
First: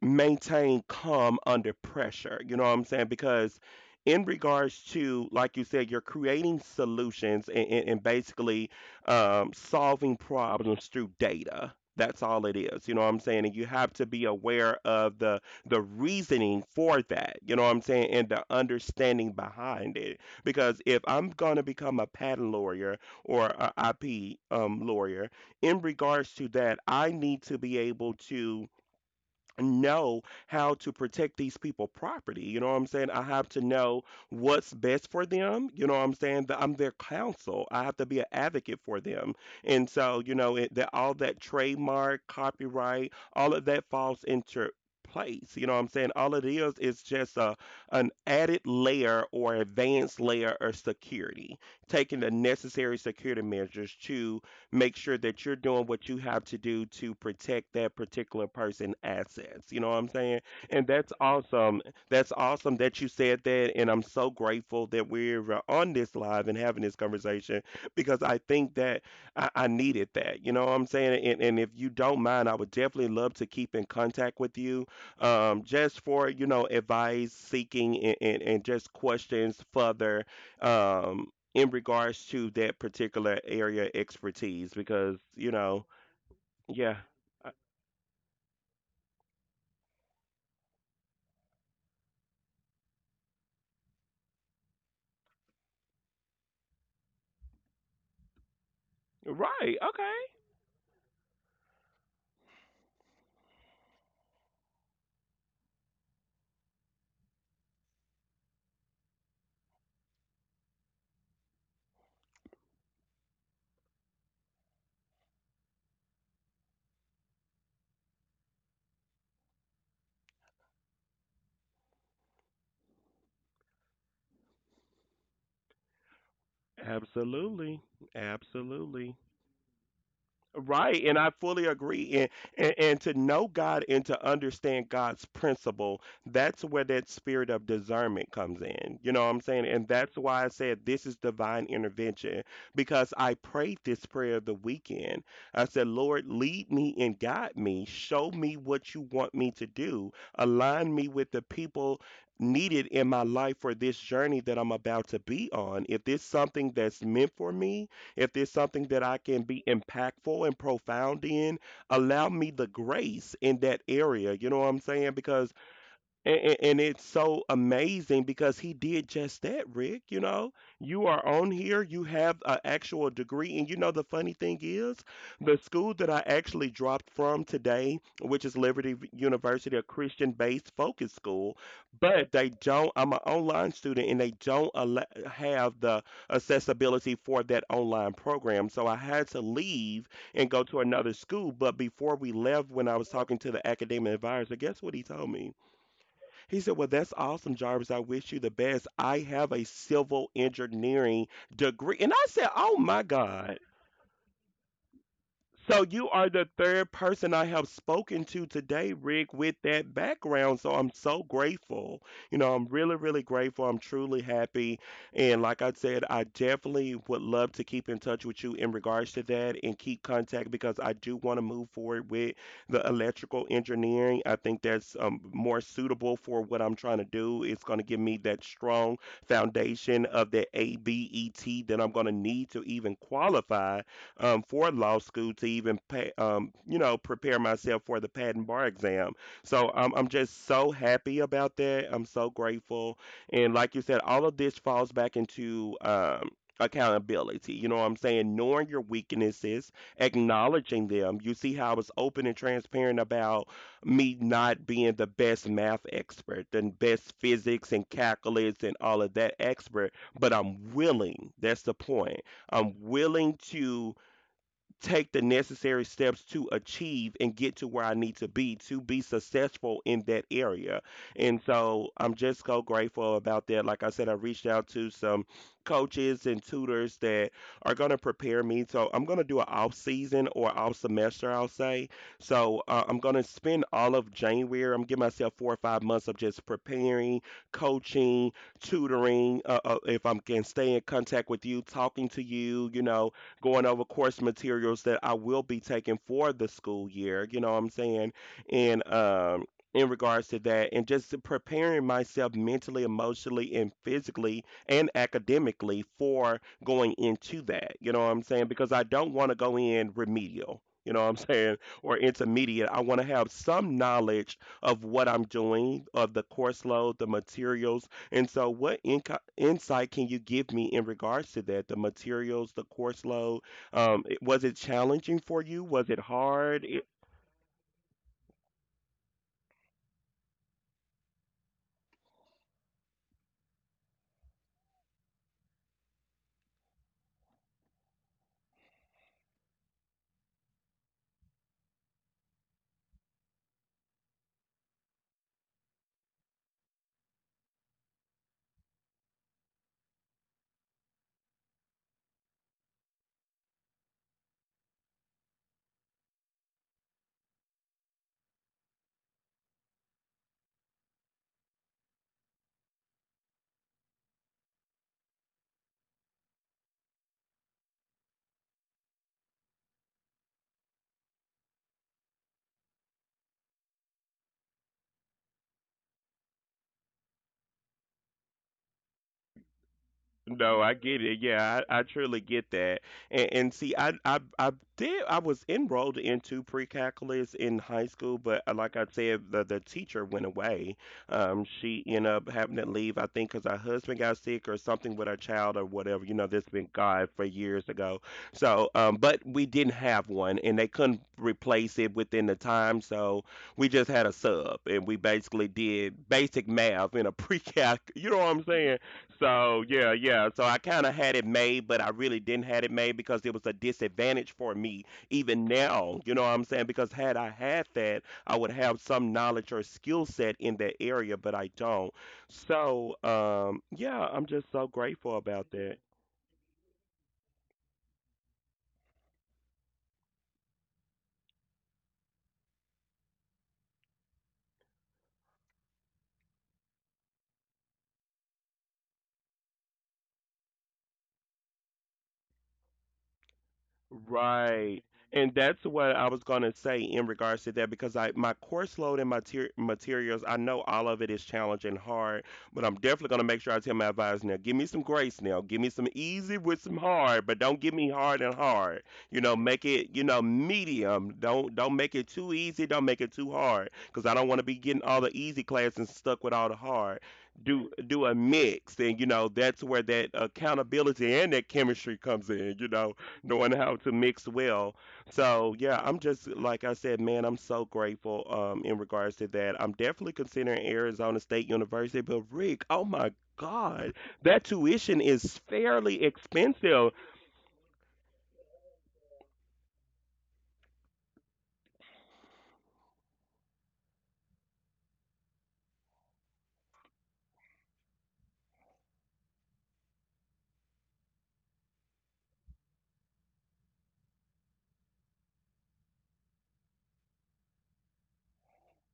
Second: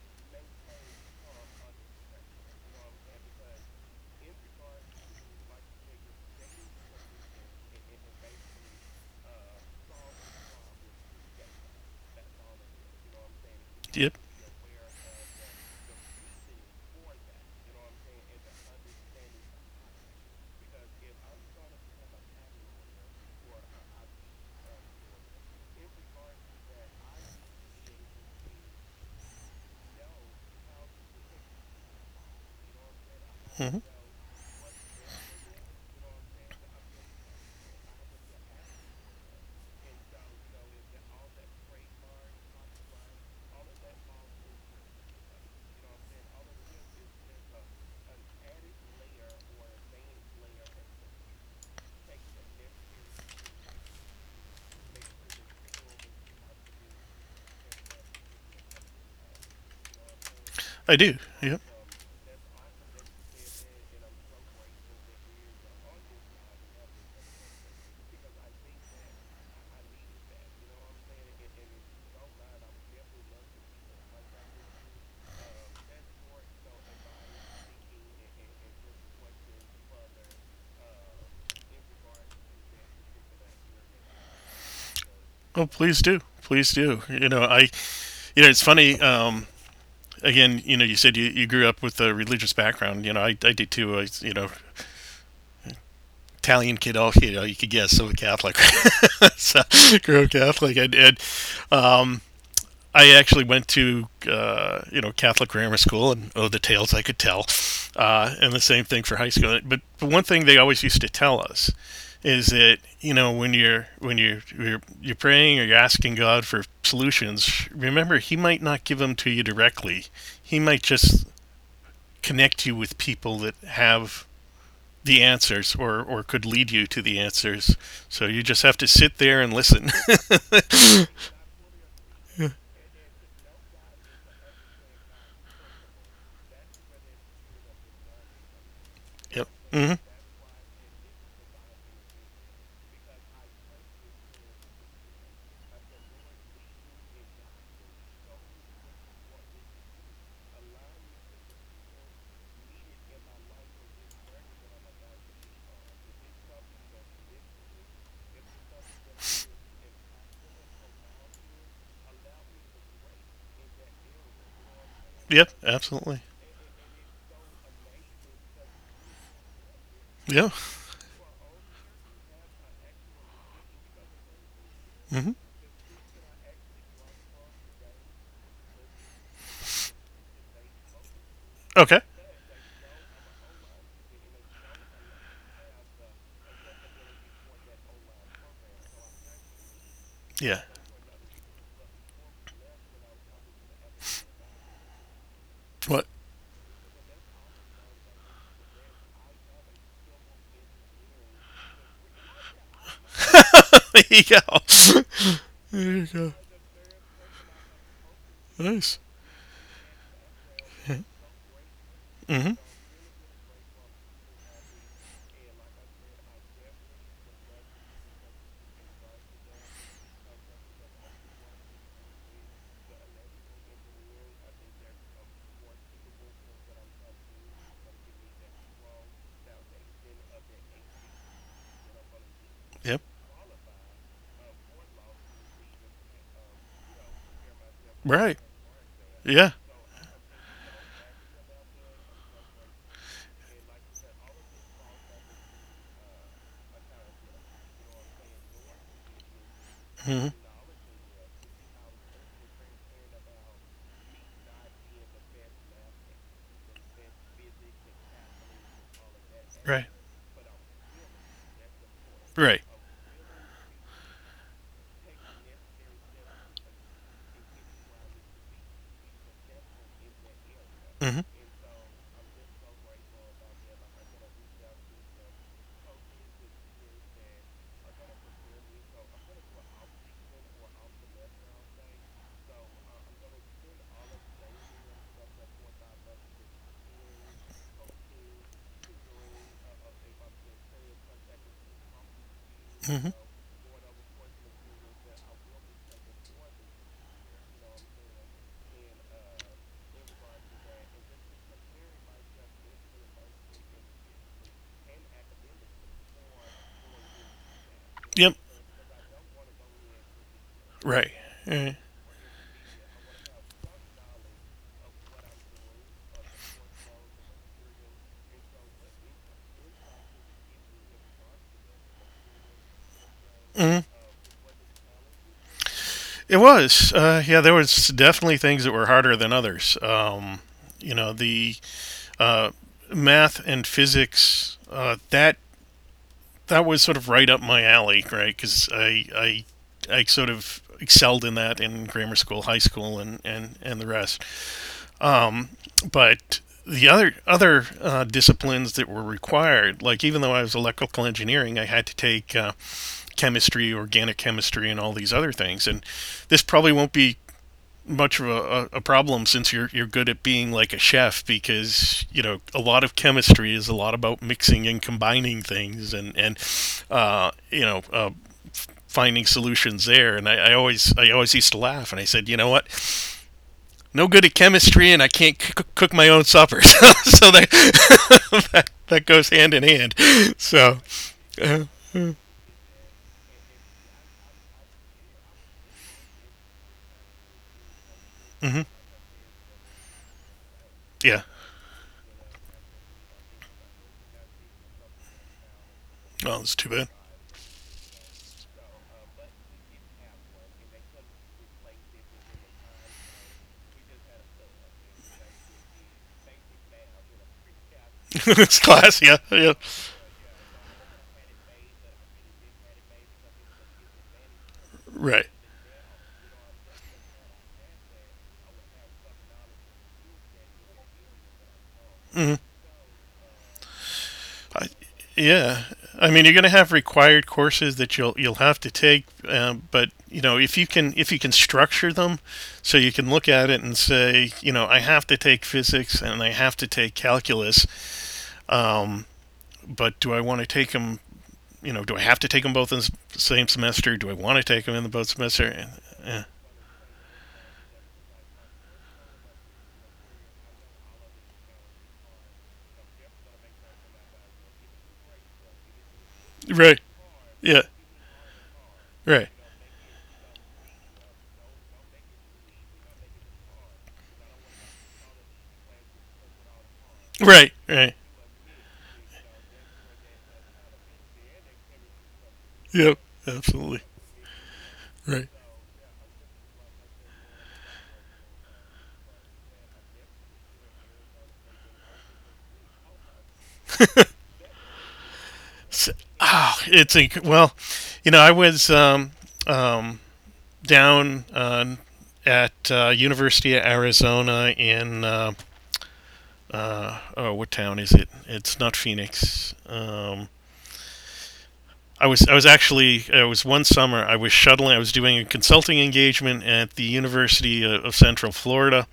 Speaker 1: maintain calm under pressure. You know what I'm saying? Because in regards to, like you said, you're creating solutions and, and, and basically um, solving problems through data. That's all it is. You know what I'm saying? And you have to
Speaker 2: Yep.
Speaker 1: be aware of the the reasoning for that. You know what I'm saying? And the understanding behind it. Because if I'm gonna become a patent lawyer or a I P um, lawyer, in regards to that, I need to be able to know how to protect these people property. You know what I'm saying? I have to
Speaker 2: Mm-hmm.
Speaker 1: know what's best for them. You know what I'm saying? That I'm their counsel, I have to be an advocate for them. And so, you know, it, that all that trademark copyright all of that falls into place. You know what I'm saying? All it is is just a an added layer or advanced layer of security, taking the necessary security measures to make sure that you're doing what you have to do to protect that particular person assets. You know what I'm saying? And
Speaker 2: I
Speaker 1: that's
Speaker 2: do. Yep.
Speaker 1: awesome. That's awesome that you said that, and I'm so grateful that we're uh, on this live and having this conversation, because I think that i, I needed that. You know what I'm saying? and, and if you don't mind, I would definitely love to keep in contact with you, um, just for, you know, advice seeking and, and, and just questions further, um, in regards to that particular area expertise, because you
Speaker 2: Oh,
Speaker 1: know.
Speaker 2: please do. Please
Speaker 1: Yeah.
Speaker 2: do. You know,
Speaker 1: I-
Speaker 2: I. You know, it's funny. Um, again, you know, you said you, you grew up with a religious background. You know, I, I did too. I, you know, Italian kid, all you know, you could guess, so a Catholic. So,
Speaker 1: Right, okay.
Speaker 2: grew up Catholic, and, and um, I actually went to uh, you know Catholic grammar school, and oh, the tales I could tell, uh, and the same thing for high school. But, but one thing they always used to tell us is that you know when you're when you're you're, you're praying or you're asking God for solutions, remember He might not give them to you directly. He might just connect you with people that have the answers or or could lead you to the answers.
Speaker 1: Absolutely.
Speaker 2: So you just have to
Speaker 1: Absolutely.
Speaker 2: sit there and listen.
Speaker 1: Right, and I fully agree. And, and and to know God and to understand God's principle, that's where that spirit of discernment comes in. You know what I'm
Speaker 2: Yep.
Speaker 1: saying? And
Speaker 2: Hmm.
Speaker 1: that's why I said this is divine intervention, because I prayed this prayer the weekend. I said, Lord, lead me and guide me. Show me what you want me to do. Align me with the people needed in my life for this journey that I'm about to be on. If this something that's meant for me, if there's something that I can be impactful and profound in, allow me the grace in that area. You know what I'm saying?
Speaker 2: Yep.
Speaker 1: Because
Speaker 2: Absolutely.
Speaker 1: and, and, and it's so amazing because he did just that, Rick. You
Speaker 2: Yeah.
Speaker 1: know, you are on here, you have an actual degree. And you know, the funny thing is,
Speaker 2: Hmm.
Speaker 1: the school that I actually dropped from today, which is Liberty V- University, a Christian based focus school,
Speaker 2: Okay.
Speaker 1: but they don't, I'm an online student and they don't allow, have the accessibility for that online program. So I had to leave and
Speaker 2: Yeah.
Speaker 1: go to another school. But before we left, when I was talking to the academic advisor, guess what he told me?
Speaker 2: What?
Speaker 1: He said, well, that's awesome, Jarvis. I wish you the best. I have a civil engineering degree. And I said, oh my God.
Speaker 2: There you go.
Speaker 1: So
Speaker 2: There you
Speaker 1: you are
Speaker 2: go.
Speaker 1: the third person I have spoken to today,
Speaker 2: Nice.
Speaker 1: Rick, with that background. So I'm so grateful. You know,
Speaker 2: Mm-hmm.
Speaker 1: I'm really, really grateful. I'm truly happy. And like I said, I definitely would love to keep in touch with you in regards to that and keep contact, because I do want to move forward with the electrical engineering. I think that's um, more suitable for what I'm trying to do. It's going to give me that strong foundation of the ABET that I'm going to need to even
Speaker 2: Yep.
Speaker 1: qualify um, for law school to even pay, um, you know, prepare myself for the
Speaker 2: Right.
Speaker 1: patent bar exam.
Speaker 2: Yeah.
Speaker 1: So um, I'm just so happy about that. I'm so grateful, and like you said, all of this falls back into um, accountability. You know what I'm saying? Knowing your weaknesses,
Speaker 2: Mm-hmm.
Speaker 1: acknowledging them. You see how I was open and transparent about me not being the best math expert, the best physics and calculus and all of that
Speaker 2: Right.
Speaker 1: expert, but I'm willing. That's the point.
Speaker 2: Right.
Speaker 1: I'm willing to take the necessary steps to achieve and get to where I need to be to be successful in that area.
Speaker 2: Mm-hmm.
Speaker 1: And so I'm just so grateful about that. Like I said, I reached out to some coaches and tutors that are going to prepare me. So I'm going to do an off season or off semester, I'll say. So uh, I'm going to spend all of January. I'm giving myself four or five months of just preparing, coaching, tutoring. Uh, uh, if I can stay in contact with you, talking to you, you
Speaker 2: Mm-hmm.
Speaker 1: know, going over course materials that I will be taking for the school year, you know what I'm saying? And um in regards to that and just preparing myself mentally, emotionally and physically and academically for going into that. You know what I'm
Speaker 2: Yep.
Speaker 1: saying? Because I don't want to go in remedial, you know what
Speaker 2: Right.
Speaker 1: I'm saying,
Speaker 2: Right.
Speaker 1: or intermediate. I want to have some knowledge of what I'm doing, of the course load, the materials. And so, what inco- insight can you give me in regards to that? The materials, the course load.
Speaker 2: Mhm.
Speaker 1: Um, it- was it challenging for you? Was it
Speaker 2: It
Speaker 1: hard?
Speaker 2: was. Uh, yeah, there was definitely things that were harder than others. Um, you know, the uh, math and physics uh, that that was sort of right up my alley, right? Because I, I I sort of excelled in that in grammar school, high school, and and and the rest. Um, but the other other uh, disciplines that were required, like even though I was electrical engineering, I had to take uh, chemistry, organic chemistry, and all these other things. And this probably won't be much of a, a problem since you're you're good at being like a chef because you know a lot of chemistry is a lot about mixing and combining things and and uh, you know uh, finding solutions there. And I, I always I always used to laugh and I said, you know what, no good at chemistry, and I can't c- cook my own supper. So, so that, that that goes hand in hand.
Speaker 1: No, I
Speaker 2: So,
Speaker 1: get it. Yeah,
Speaker 2: uh,
Speaker 1: I, I truly get that. And, and see, I, I I did, I was enrolled into pre-calculus in high school, but uh,
Speaker 2: hmm
Speaker 1: like I said, the, the teacher went away.
Speaker 2: yeah.
Speaker 1: Um, she ended up having to leave, I think, because her husband got sick or something with her child or whatever. You know,
Speaker 2: Oh,
Speaker 1: this
Speaker 2: it's
Speaker 1: been
Speaker 2: too bad.
Speaker 1: God for years ago. So, um, but we didn't have one, and they couldn't replace it within the time, so we just had a sub, and we basically did basic math in a pre-calc. You know what I'm
Speaker 2: This
Speaker 1: saying?
Speaker 2: class. Yeah, yeah.
Speaker 1: So yeah, yeah. So I kind of had it made, but I really didn't had it made because it was a disadvantage for me
Speaker 2: Right.
Speaker 1: even now. You know what I'm saying? Because had I had that, I would have some knowledge or skill set in that area, but I don't.
Speaker 2: Hmm.
Speaker 1: So um, yeah, I'm just so
Speaker 2: I,
Speaker 1: grateful about
Speaker 2: yeah.
Speaker 1: that.
Speaker 2: I mean, you're going to have required courses that you'll you'll have to take, um, but you know, if you can if you can structure them, so you can look at it and say, you know, I have to take physics and I have to take calculus, um, but do I want to take them you know, do I have to take them both in the same semester? Do I want to take them
Speaker 1: Right.
Speaker 2: in the both
Speaker 1: And that's
Speaker 2: semester?
Speaker 1: what I was
Speaker 2: Yeah.
Speaker 1: going to say in regards to that, because I my course load and my ter- materials, I know all of it is challenging hard, but I'm definitely going to make sure I tell my advisor now, give me some grace now. Give me some easy with some
Speaker 2: Right.
Speaker 1: hard, but don't
Speaker 2: Yeah.
Speaker 1: give me hard and hard. You
Speaker 2: Right.
Speaker 1: know, make it, you know, medium. Don't don't make it too easy, don't make it too hard, because I don't want to be getting all the easy classes and stuck with all the hard.
Speaker 2: Right.
Speaker 1: Do
Speaker 2: Right.
Speaker 1: do a mix, and you know that's where that accountability and that chemistry comes in. You know,
Speaker 2: Yep.
Speaker 1: knowing how
Speaker 2: Absolutely.
Speaker 1: to mix well.
Speaker 2: Right.
Speaker 1: So yeah, I'm just like I said, man, I'm so grateful um in regards to that. I'm definitely considering Arizona State University, but Rick, oh my God, that tuition is
Speaker 2: So,
Speaker 1: fairly
Speaker 2: oh,
Speaker 1: expensive.
Speaker 2: it's a well, you know, I was um, um, down uh, at uh, University of Arizona in uh, uh, oh, what town is it? It's not Phoenix. Um, I was I was actually uh, it was one summer I was shuttling I was doing a consulting engagement at the University uh, of Central Florida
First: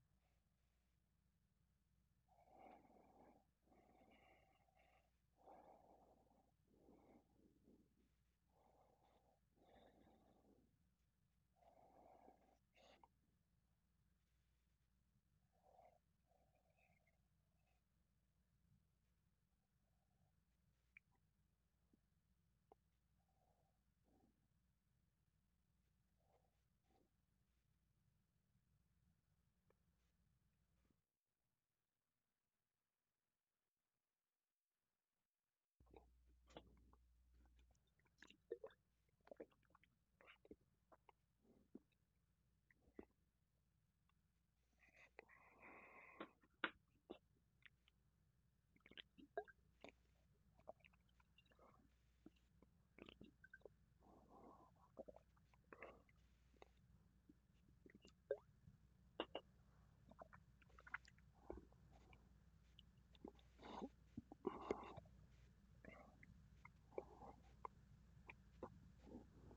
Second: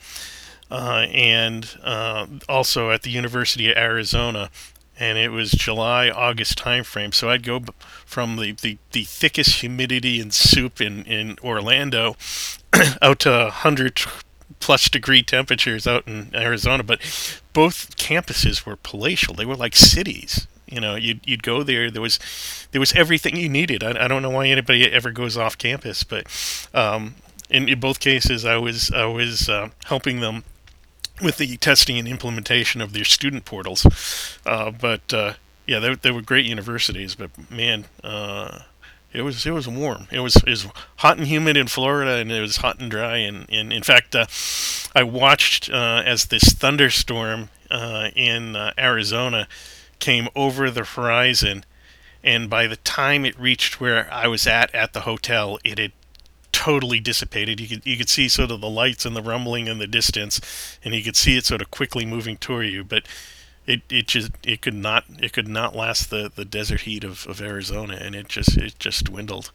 Speaker 2: uh, and uh, also at the University of Arizona. And it was July, August timeframe. So I'd go from the, the, the thickest humidity and soup in, in Orlando out to one hundred plus degree temperatures out in Arizona. But both campuses were palatial, they were like cities. You know, you'd, you'd go there. There was, there was everything you needed. I, I don't know why anybody ever goes off campus, but um, in, in both cases, I was I was uh, helping them with the testing and implementation of their student portals. Uh, but uh, yeah, they, they were great universities. But man, uh, it was it was warm. It was it was hot and humid in Florida, and it was hot and dry. And, and in fact, uh, I watched uh, as this thunderstorm uh, in uh, Arizona came over the horizon. And by the time it reached where I was at at the hotel, it had totally dissipated. You could you could see sort of the lights and the rumbling in the distance, and you could see it sort of quickly moving toward you. But it, it just it could not it could not last the, the desert heat of, of Arizona, and it just it just dwindled.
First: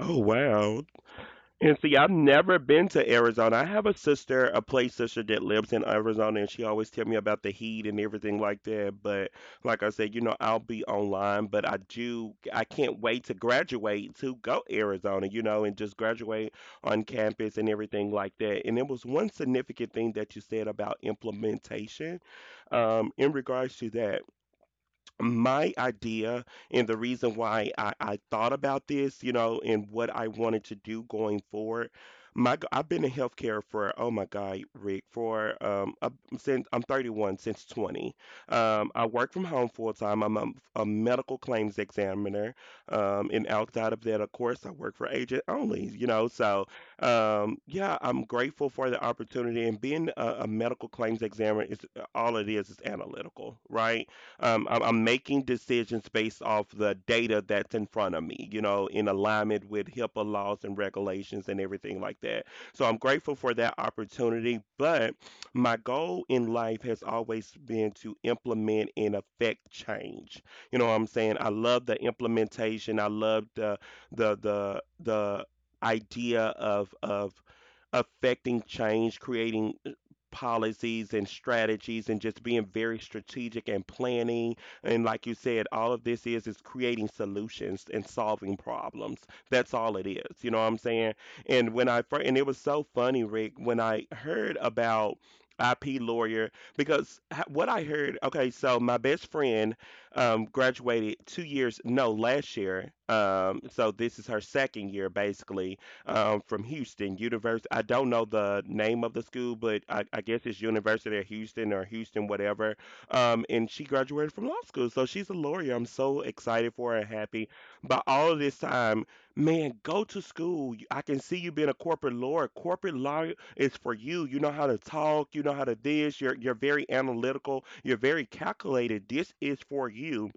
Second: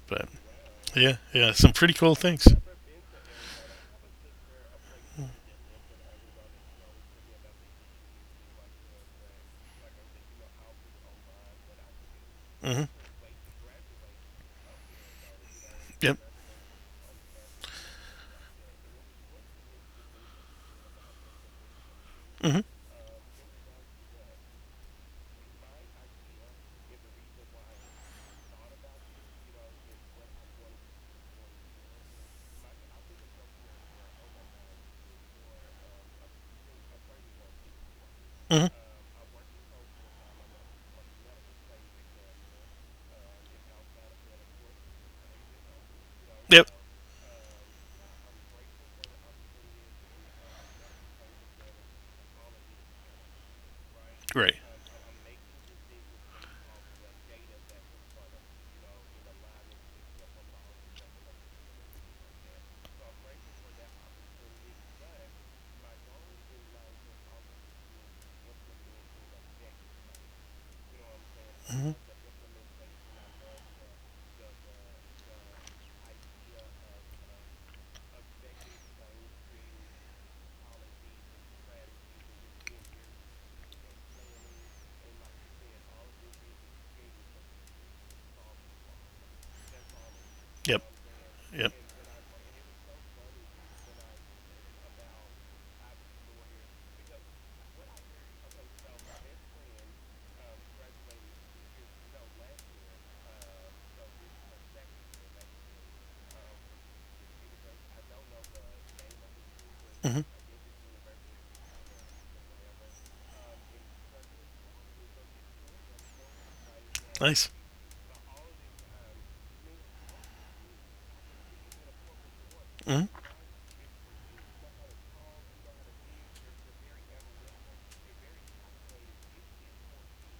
Speaker 1: Oh
Speaker 2: But
Speaker 1: wow.
Speaker 2: yeah, yeah, some
Speaker 1: And
Speaker 2: pretty
Speaker 1: see, I've
Speaker 2: cool things.
Speaker 1: never been to Arizona. I have a sister, a play sister that lives in Arizona, and she always tell me about the heat and everything like that. But like I said, you know, I'll be online, but I do, I
Speaker 2: Hmm.
Speaker 1: can't wait to graduate to go Arizona, you know, and just
Speaker 2: Yep.
Speaker 1: graduate on campus and everything like that. And it was one significant thing that you said about implementation,
Speaker 2: Hmm.
Speaker 1: um, in regards to that my idea and the reason why I, I thought about this, you know, and what I wanted to do going forward. My, g- I've been in healthcare for, oh my God, Rick, for um, uh, since I'm thirty one, since twenty.
Speaker 2: Hmm.
Speaker 1: Um, I work from home full time. I'm a, a medical claims examiner, um, and outside of that, of course, I work for agent only. You know,
Speaker 2: Yep.
Speaker 1: so um, yeah, I'm grateful for the opportunity. And being a, a medical claims examiner is all it is is analytical, right?
Speaker 2: Right.
Speaker 1: um, I'm, I'm making decisions based off the data that's in front of me, you know, in alignment with HIPAA laws and regulations and everything like that. So I'm grateful for that opportunity. But my goal in life has always been to implement and affect change. You know what I'm saying? I love
Speaker 2: Hmm.
Speaker 1: the implementation. I love the the the the idea of of affecting change, creating uh, policies and strategies, and just being very strategic and planning. And like you said, all of this is is creating solutions and solving problems. That's all it is. You know what I'm
Speaker 2: Yep.
Speaker 1: saying?
Speaker 2: Yep.
Speaker 1: And when I fir- and it was so funny, Rick, when I heard about I P lawyer because h- what I heard. Okay, so my best friend um, graduated two years, no, last year. Um, so this is her second year, basically um, from Houston University. I don't know the name of the school, but I,
Speaker 2: Hmm.
Speaker 1: I guess it's University of Houston or Houston whatever. Um, and she graduated from law school, so she's a lawyer. I'm so excited for her and
Speaker 2: Nice.
Speaker 1: happy. But all this time, man, go to school. You- I can see you being a corporate lawyer. Corporate
Speaker 2: Hmm.
Speaker 1: law is for you. You know how to talk. You know how to this. You're you're very analytical. You're very calculated. This is for you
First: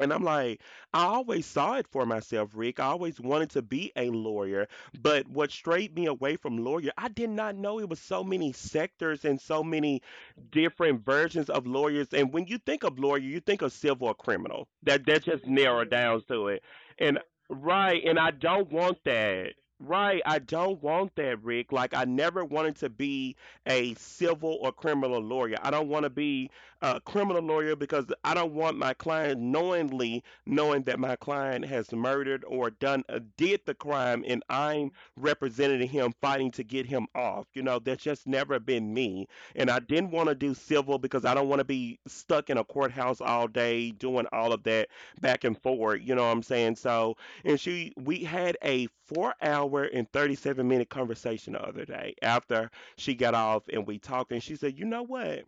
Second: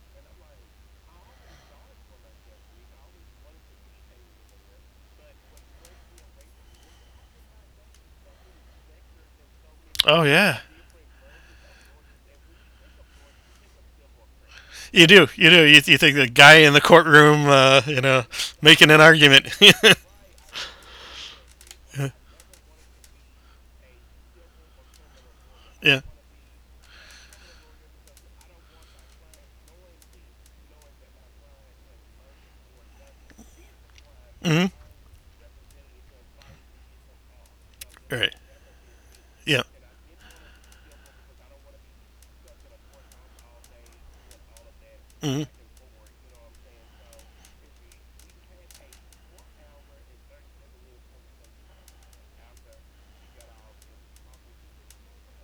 Speaker 1: and I'm like, I always saw it for myself, Rick. I always wanted to be a lawyer. But what strayed me away from lawyer, I did not know it was so many sectors and so many
Speaker 2: Oh yeah,
Speaker 1: different versions of lawyers. And when you think of lawyer, you think of civil or criminal. That
Speaker 2: you
Speaker 1: that
Speaker 2: do.
Speaker 1: just
Speaker 2: You do. You,
Speaker 1: narrowed
Speaker 2: you think
Speaker 1: down
Speaker 2: the
Speaker 1: to
Speaker 2: guy
Speaker 1: it.
Speaker 2: in the
Speaker 1: And
Speaker 2: courtroom, uh,
Speaker 1: right,
Speaker 2: you
Speaker 1: and
Speaker 2: know,
Speaker 1: I don't
Speaker 2: making
Speaker 1: want
Speaker 2: an argument.
Speaker 1: that. Right, I don't want that, Rick. Like I never wanted to be a civil or criminal lawyer. I don't
Speaker 2: Yeah.
Speaker 1: want to be uh, criminal lawyer because I don't want my client knowingly knowing that my client has murdered or done uh, did the crime and
Speaker 2: Hmm.
Speaker 1: I'm representing him fighting to get him off. You know, that's just
Speaker 2: Right.
Speaker 1: never been me.
Speaker 2: Yeah.
Speaker 1: And I didn't want to do civil because I don't want to be stuck in a courthouse all day doing all of that back
Speaker 2: Hmm.
Speaker 1: and forth. You know what I'm saying? So, and she, we had a four hour and thirty seven minute conversation the other day after she got off and we talked and she said, you know what?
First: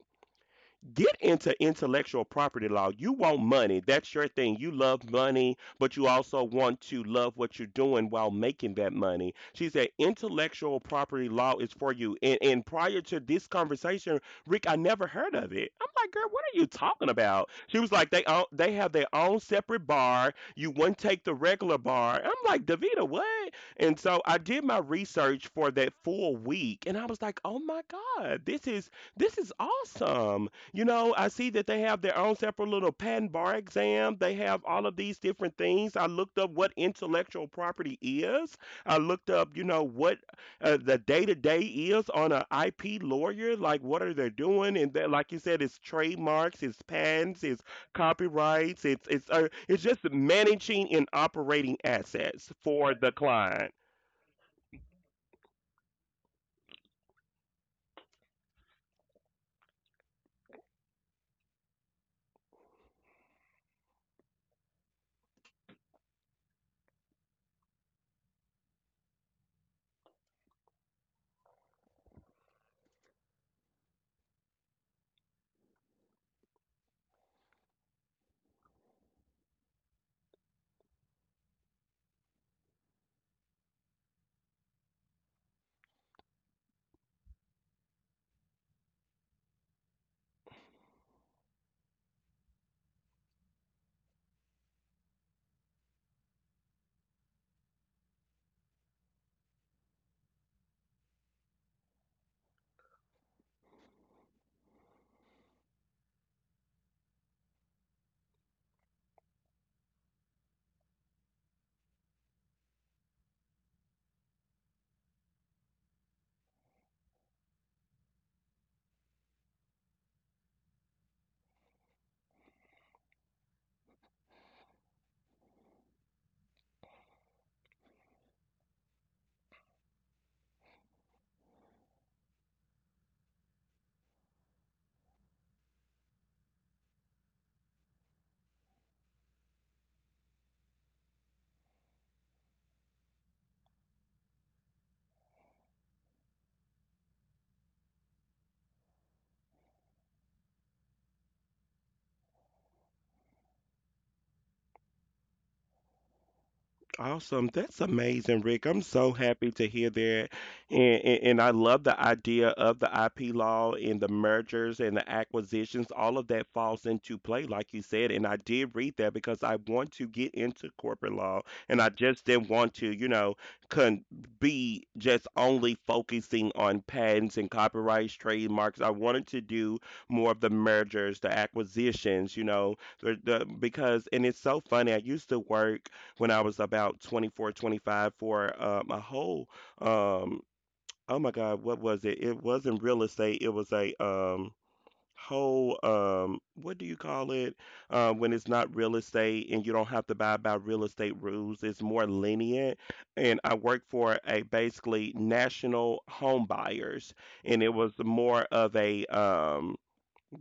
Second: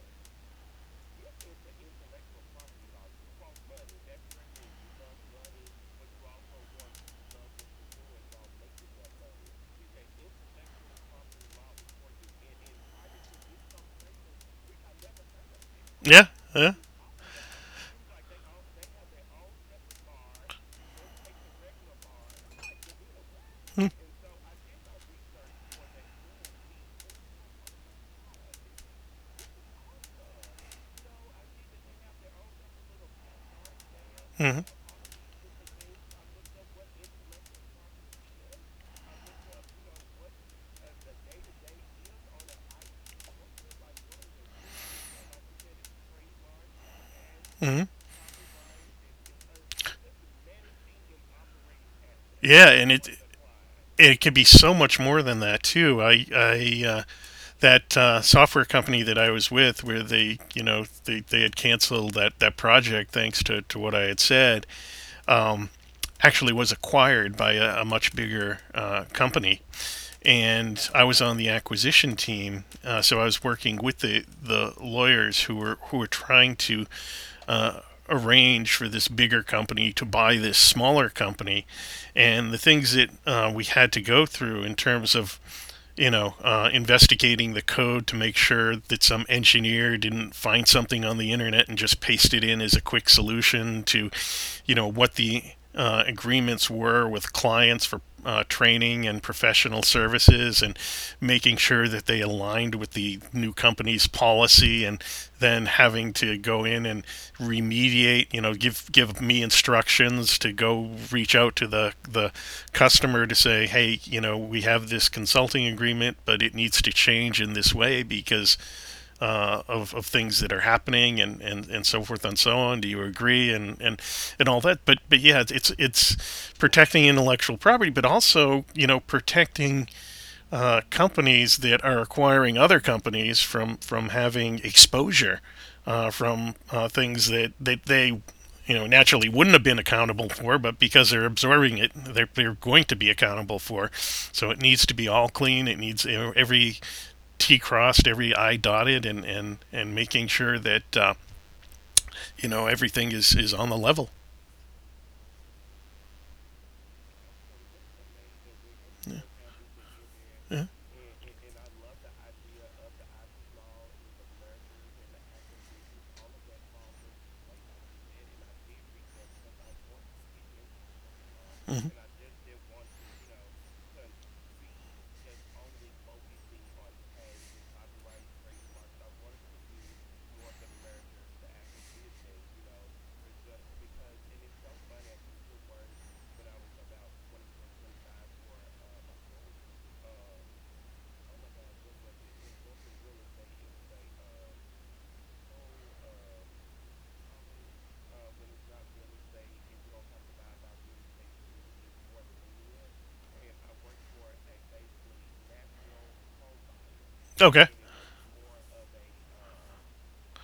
Speaker 1: Get into intellectual property law. You want money. That's your thing. You love money, but you also want to love what you're doing while making that money. She said intellectual property law is for you. And and prior to this conversation, Rick, I never heard of it. I'm like,
Speaker 2: Yeah.
Speaker 1: girl, what are you
Speaker 2: Yeah.
Speaker 1: talking about? She was like, they own, they have their own separate bar. You wouldn't take the regular bar. I'm like, Davita, what? And so I did my research for that full week, and I was like, oh my god, this is this is awesome. You know, I see that they have their own separate little patent bar exam. They
Speaker 2: Mm-hmm.
Speaker 1: have all of these different things. I looked up what intellectual property is. I looked up, you know, what uh, the day to day is on an I P lawyer. Like, what are they doing? And that, like you said, it's trademarks, it's patents, it's
Speaker 2: Hmm.
Speaker 1: copyrights, it's it's uh, it's just managing and operating assets
Speaker 2: Yeah,
Speaker 1: for
Speaker 2: and it
Speaker 1: the client.
Speaker 2: it could be so much more than that too. I I uh, that uh, software company that I was with, where they you know they, they had canceled that that project thanks to to what I had said. Um, actually was acquired by a, a much bigger uh, company. And I was on the acquisition team, uh, so I was working with the, the lawyers who were who were trying to uh, arrange for this bigger company to buy this smaller company and the things that uh, we had to go through in terms of you know uh, investigating the code to make sure that some engineer didn't find something on the internet and just paste it in as a quick solution to you know what the uh, agreements were with clients for uh, training and professional services and making sure that they aligned with the new company's policy and then having to go in and remediate you know give give me instructions to go reach out to the the customer to say hey you know we have this consulting agreement but it needs to change in this way because uh, of, of things that are happening and, and, and so forth and so on. Do you agree and, and, and all that? But but yeah, it's it's protecting intellectual property, but also you know protecting uh, companies that are acquiring other companies from from having exposure uh, from uh, things that, that they you know naturally wouldn't have been accountable for, but because they're absorbing it, they're, they're going to be accountable for. So it needs to be all clean. It needs e-, every T crossed, every I dotted, and and and making sure that uh, you know everything is is on the level.
Speaker 1: Awesome. That's amazing, Rick. I'm so happy to hear that.
Speaker 2: Yeah.
Speaker 1: And, and, and I love the idea of the I P law and the mergers and the acquisitions. All of that falls into play, like you said. And I did read that because I want to get into corporate law and I just didn't want to, you know, con be just only focusing on patents and copyrights, trademarks. I wanted to do more of the mergers, the acquisitions, you know, the, the, because, and it's so funny. I used to work when I was about twenty four, twenty five for uh, my whole, um, oh my God, what was it? It wasn't real estate. It was a um, whole, um, what do you call it? Uh, when it's not real estate and you don't have to abide by real estate rules, it's more lenient. And I worked for a basically national home buyers, and
Speaker 2: Okay.
Speaker 1: it was more of a, um,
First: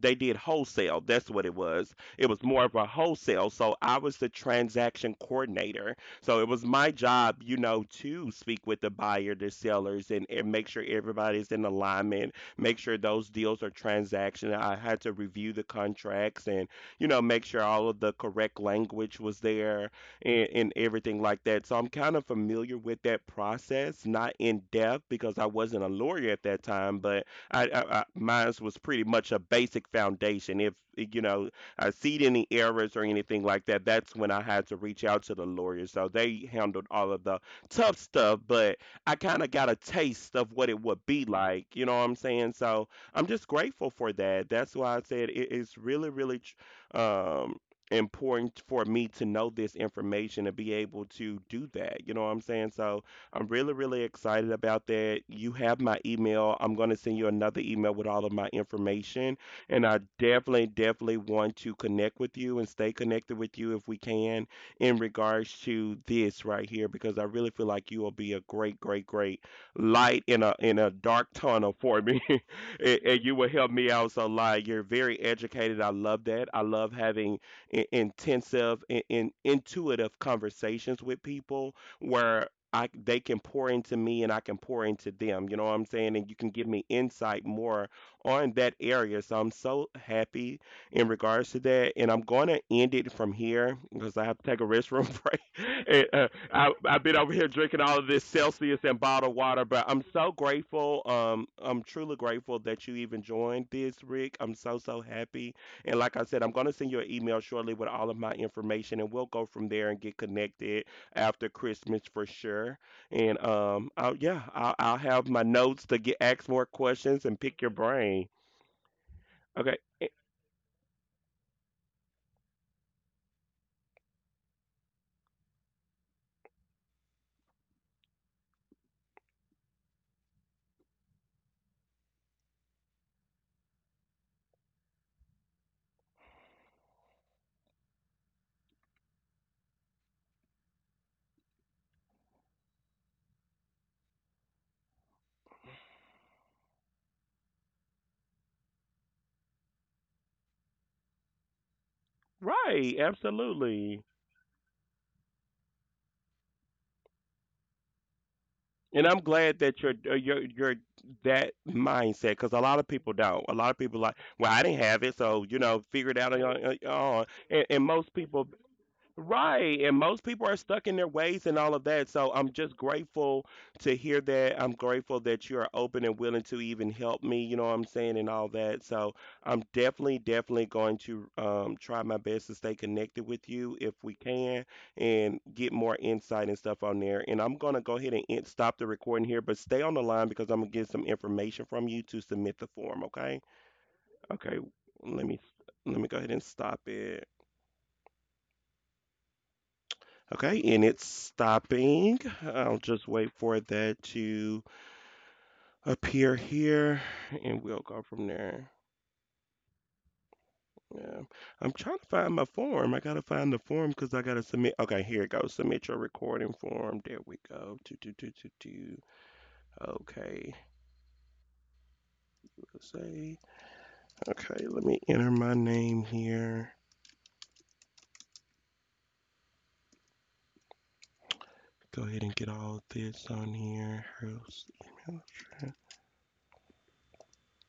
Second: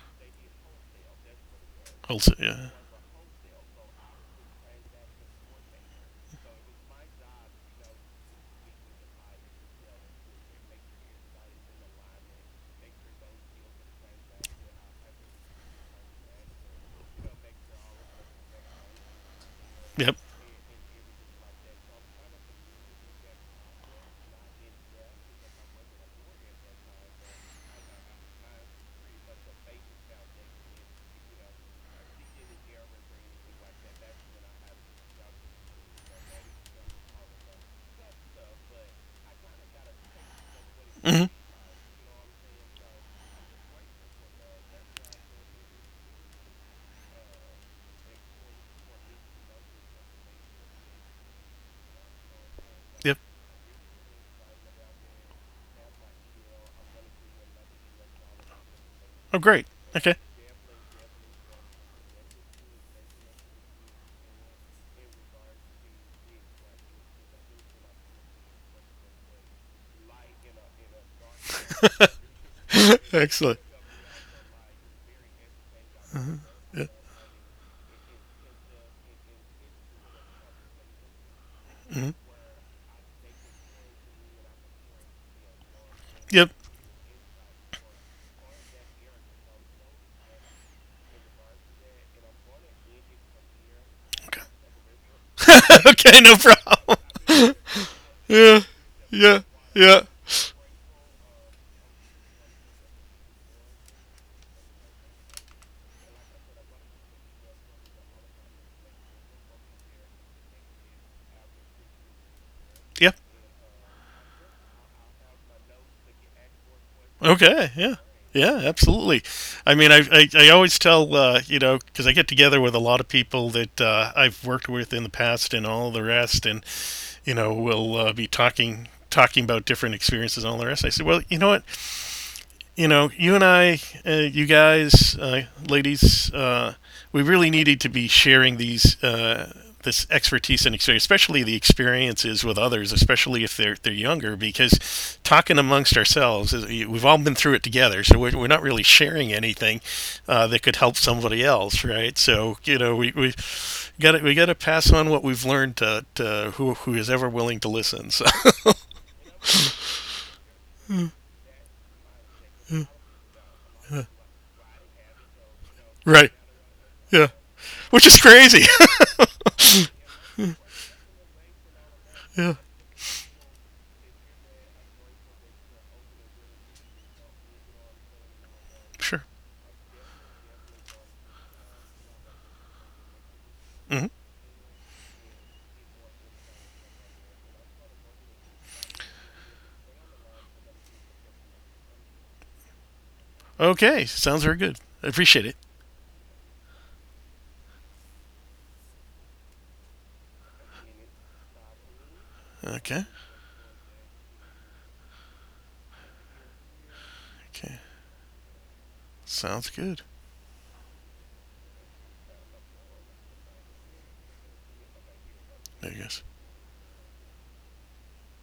Speaker 1: they did wholesale. That's what it was.
Speaker 2: I'll
Speaker 1: It
Speaker 2: s-
Speaker 1: was more
Speaker 2: yeah.
Speaker 1: of a wholesale. So I was the transaction coordinator. So it was my job, you know, to speak with the buyer, the sellers, and, and make sure everybody's in alignment, make sure those deals are transaction. I had to review the contracts and, you know, make sure all of the correct language was there
Speaker 2: Yep.
Speaker 1: and, and everything like that. So I'm kind of familiar with that process, not in depth because I wasn't a lawyer at that time, but I, I, I mine's was pretty much a basic foundation. If you know, I see any errors or anything like that, that's when I had to reach out to the lawyers. So they handled all of the tough stuff, but I kind of got a taste of what it would
Speaker 2: Hmm.
Speaker 1: be like. You know what I'm saying? So I'm just grateful for that. That's why I said it's really, really tr- um, important for me to know this information and be able to do that. You know what I'm saying? So
Speaker 2: Yep.
Speaker 1: I'm really, really excited about that. You have my email. I'm going to send you another email with all of my information.
Speaker 2: Oh, great.
Speaker 1: And I
Speaker 2: Okay.
Speaker 1: definitely, definitely want to connect with you and stay connected with you if we can in regards to this right here, because I really feel like you will be a great, great, great light in a in a dark tunnel for me. and, and you will
Speaker 2: Excellent.
Speaker 1: help me out so lot. You're very educated. I love that. I
Speaker 2: Yeah.
Speaker 1: love having in- intensive and in, intuitive conversations with people
Speaker 2: Hmm.
Speaker 1: where I they can pour into me and I can pour into them. You know what I'm saying? And you can
Speaker 2: Yep.
Speaker 1: give me insight more on that area. So I'm so happy in regards to that. And I'm gonna end it from here because I have to
Speaker 2: Okay.
Speaker 1: take a restroom break. And,
Speaker 2: Okay.
Speaker 1: uh,
Speaker 2: No
Speaker 1: I,
Speaker 2: problem.
Speaker 1: I've been over here drinking all of this
Speaker 2: Yeah.
Speaker 1: Celsius and bottled
Speaker 2: Yeah.
Speaker 1: water, but
Speaker 2: Yeah.
Speaker 1: I'm so grateful. Um, I'm truly grateful that you even joined this, Rick. I'm so so happy. And like I said, I'm gonna send you an email shortly with all of my information, and we'll go from there and get connected after Christmas for sure.
Speaker 2: Yep.
Speaker 1: And um, I'll, yeah, I'll, I'll have my notes to get ask more questions and pick your
Speaker 2: Okay. Yeah.
Speaker 1: brain.
Speaker 2: Yeah, absolutely. I
Speaker 1: Okay.
Speaker 2: mean, I,
Speaker 1: Eh,
Speaker 2: I, I always tell, uh, you know, because I get together with a lot of people that uh, I've worked with in the past and all the rest, and you know, we will uh, be talking talking about different experiences and all the rest. I said, well, you know what? You know, you and I, uh, you guys, uh, ladies, uh, we really needed to be sharing these uh, this expertise and experience, especially the experiences with others, especially if they're they're younger, because talking amongst ourselves, we've all been through it together, so we're, we're not really sharing anything uh, that could help somebody else, right? So you
Speaker 1: right,
Speaker 2: know, we we
Speaker 1: absolutely.
Speaker 2: got we got to pass on what we've learned to, to who who is ever willing to listen. So
Speaker 1: And I'm glad that you're uh, you're you're that mindset because a lot of people don't. A lot of people like, well, I didn't have it, so you know, figure it
Speaker 2: right,
Speaker 1: out on your on
Speaker 2: yeah,
Speaker 1: own." And, and
Speaker 2: which
Speaker 1: most
Speaker 2: is
Speaker 1: people
Speaker 2: crazy.
Speaker 1: right. And most people are stuck in their ways and all of that. So I'm
Speaker 2: Yeah,
Speaker 1: just grateful to hear that. I'm grateful that you're open and willing to even help me, you know what I'm saying, and all that. So
Speaker 2: sure.
Speaker 1: I'm definitely, definitely going to um, try my best to stay connected with you if
Speaker 2: Mm-hmm.
Speaker 1: we can and get more insight and stuff on there. And I'm going to go ahead and end, stop the recording here, but stay on the line because I'm going to get some information from you to submit the form, okay?
Speaker 2: Okay, sounds very
Speaker 1: Okay.
Speaker 2: good. I
Speaker 1: Let me
Speaker 2: appreciate it.
Speaker 1: Let me go ahead and stop it. Okay, and it's stopping. I'll
Speaker 2: Okay,
Speaker 1: just wait for that to appear here and
Speaker 2: okay,
Speaker 1: we'll go from there.
Speaker 2: sounds good.
Speaker 1: Yeah. I'm trying to find my form. I gotta find the form because I gotta submit. Okay, here it goes. Submit
Speaker 2: There
Speaker 1: your
Speaker 2: you go.
Speaker 1: recording form. There we go. Do, do, do, do, do. Okay. Say, okay, let me enter my name here. Go ahead and get all this on here. Host email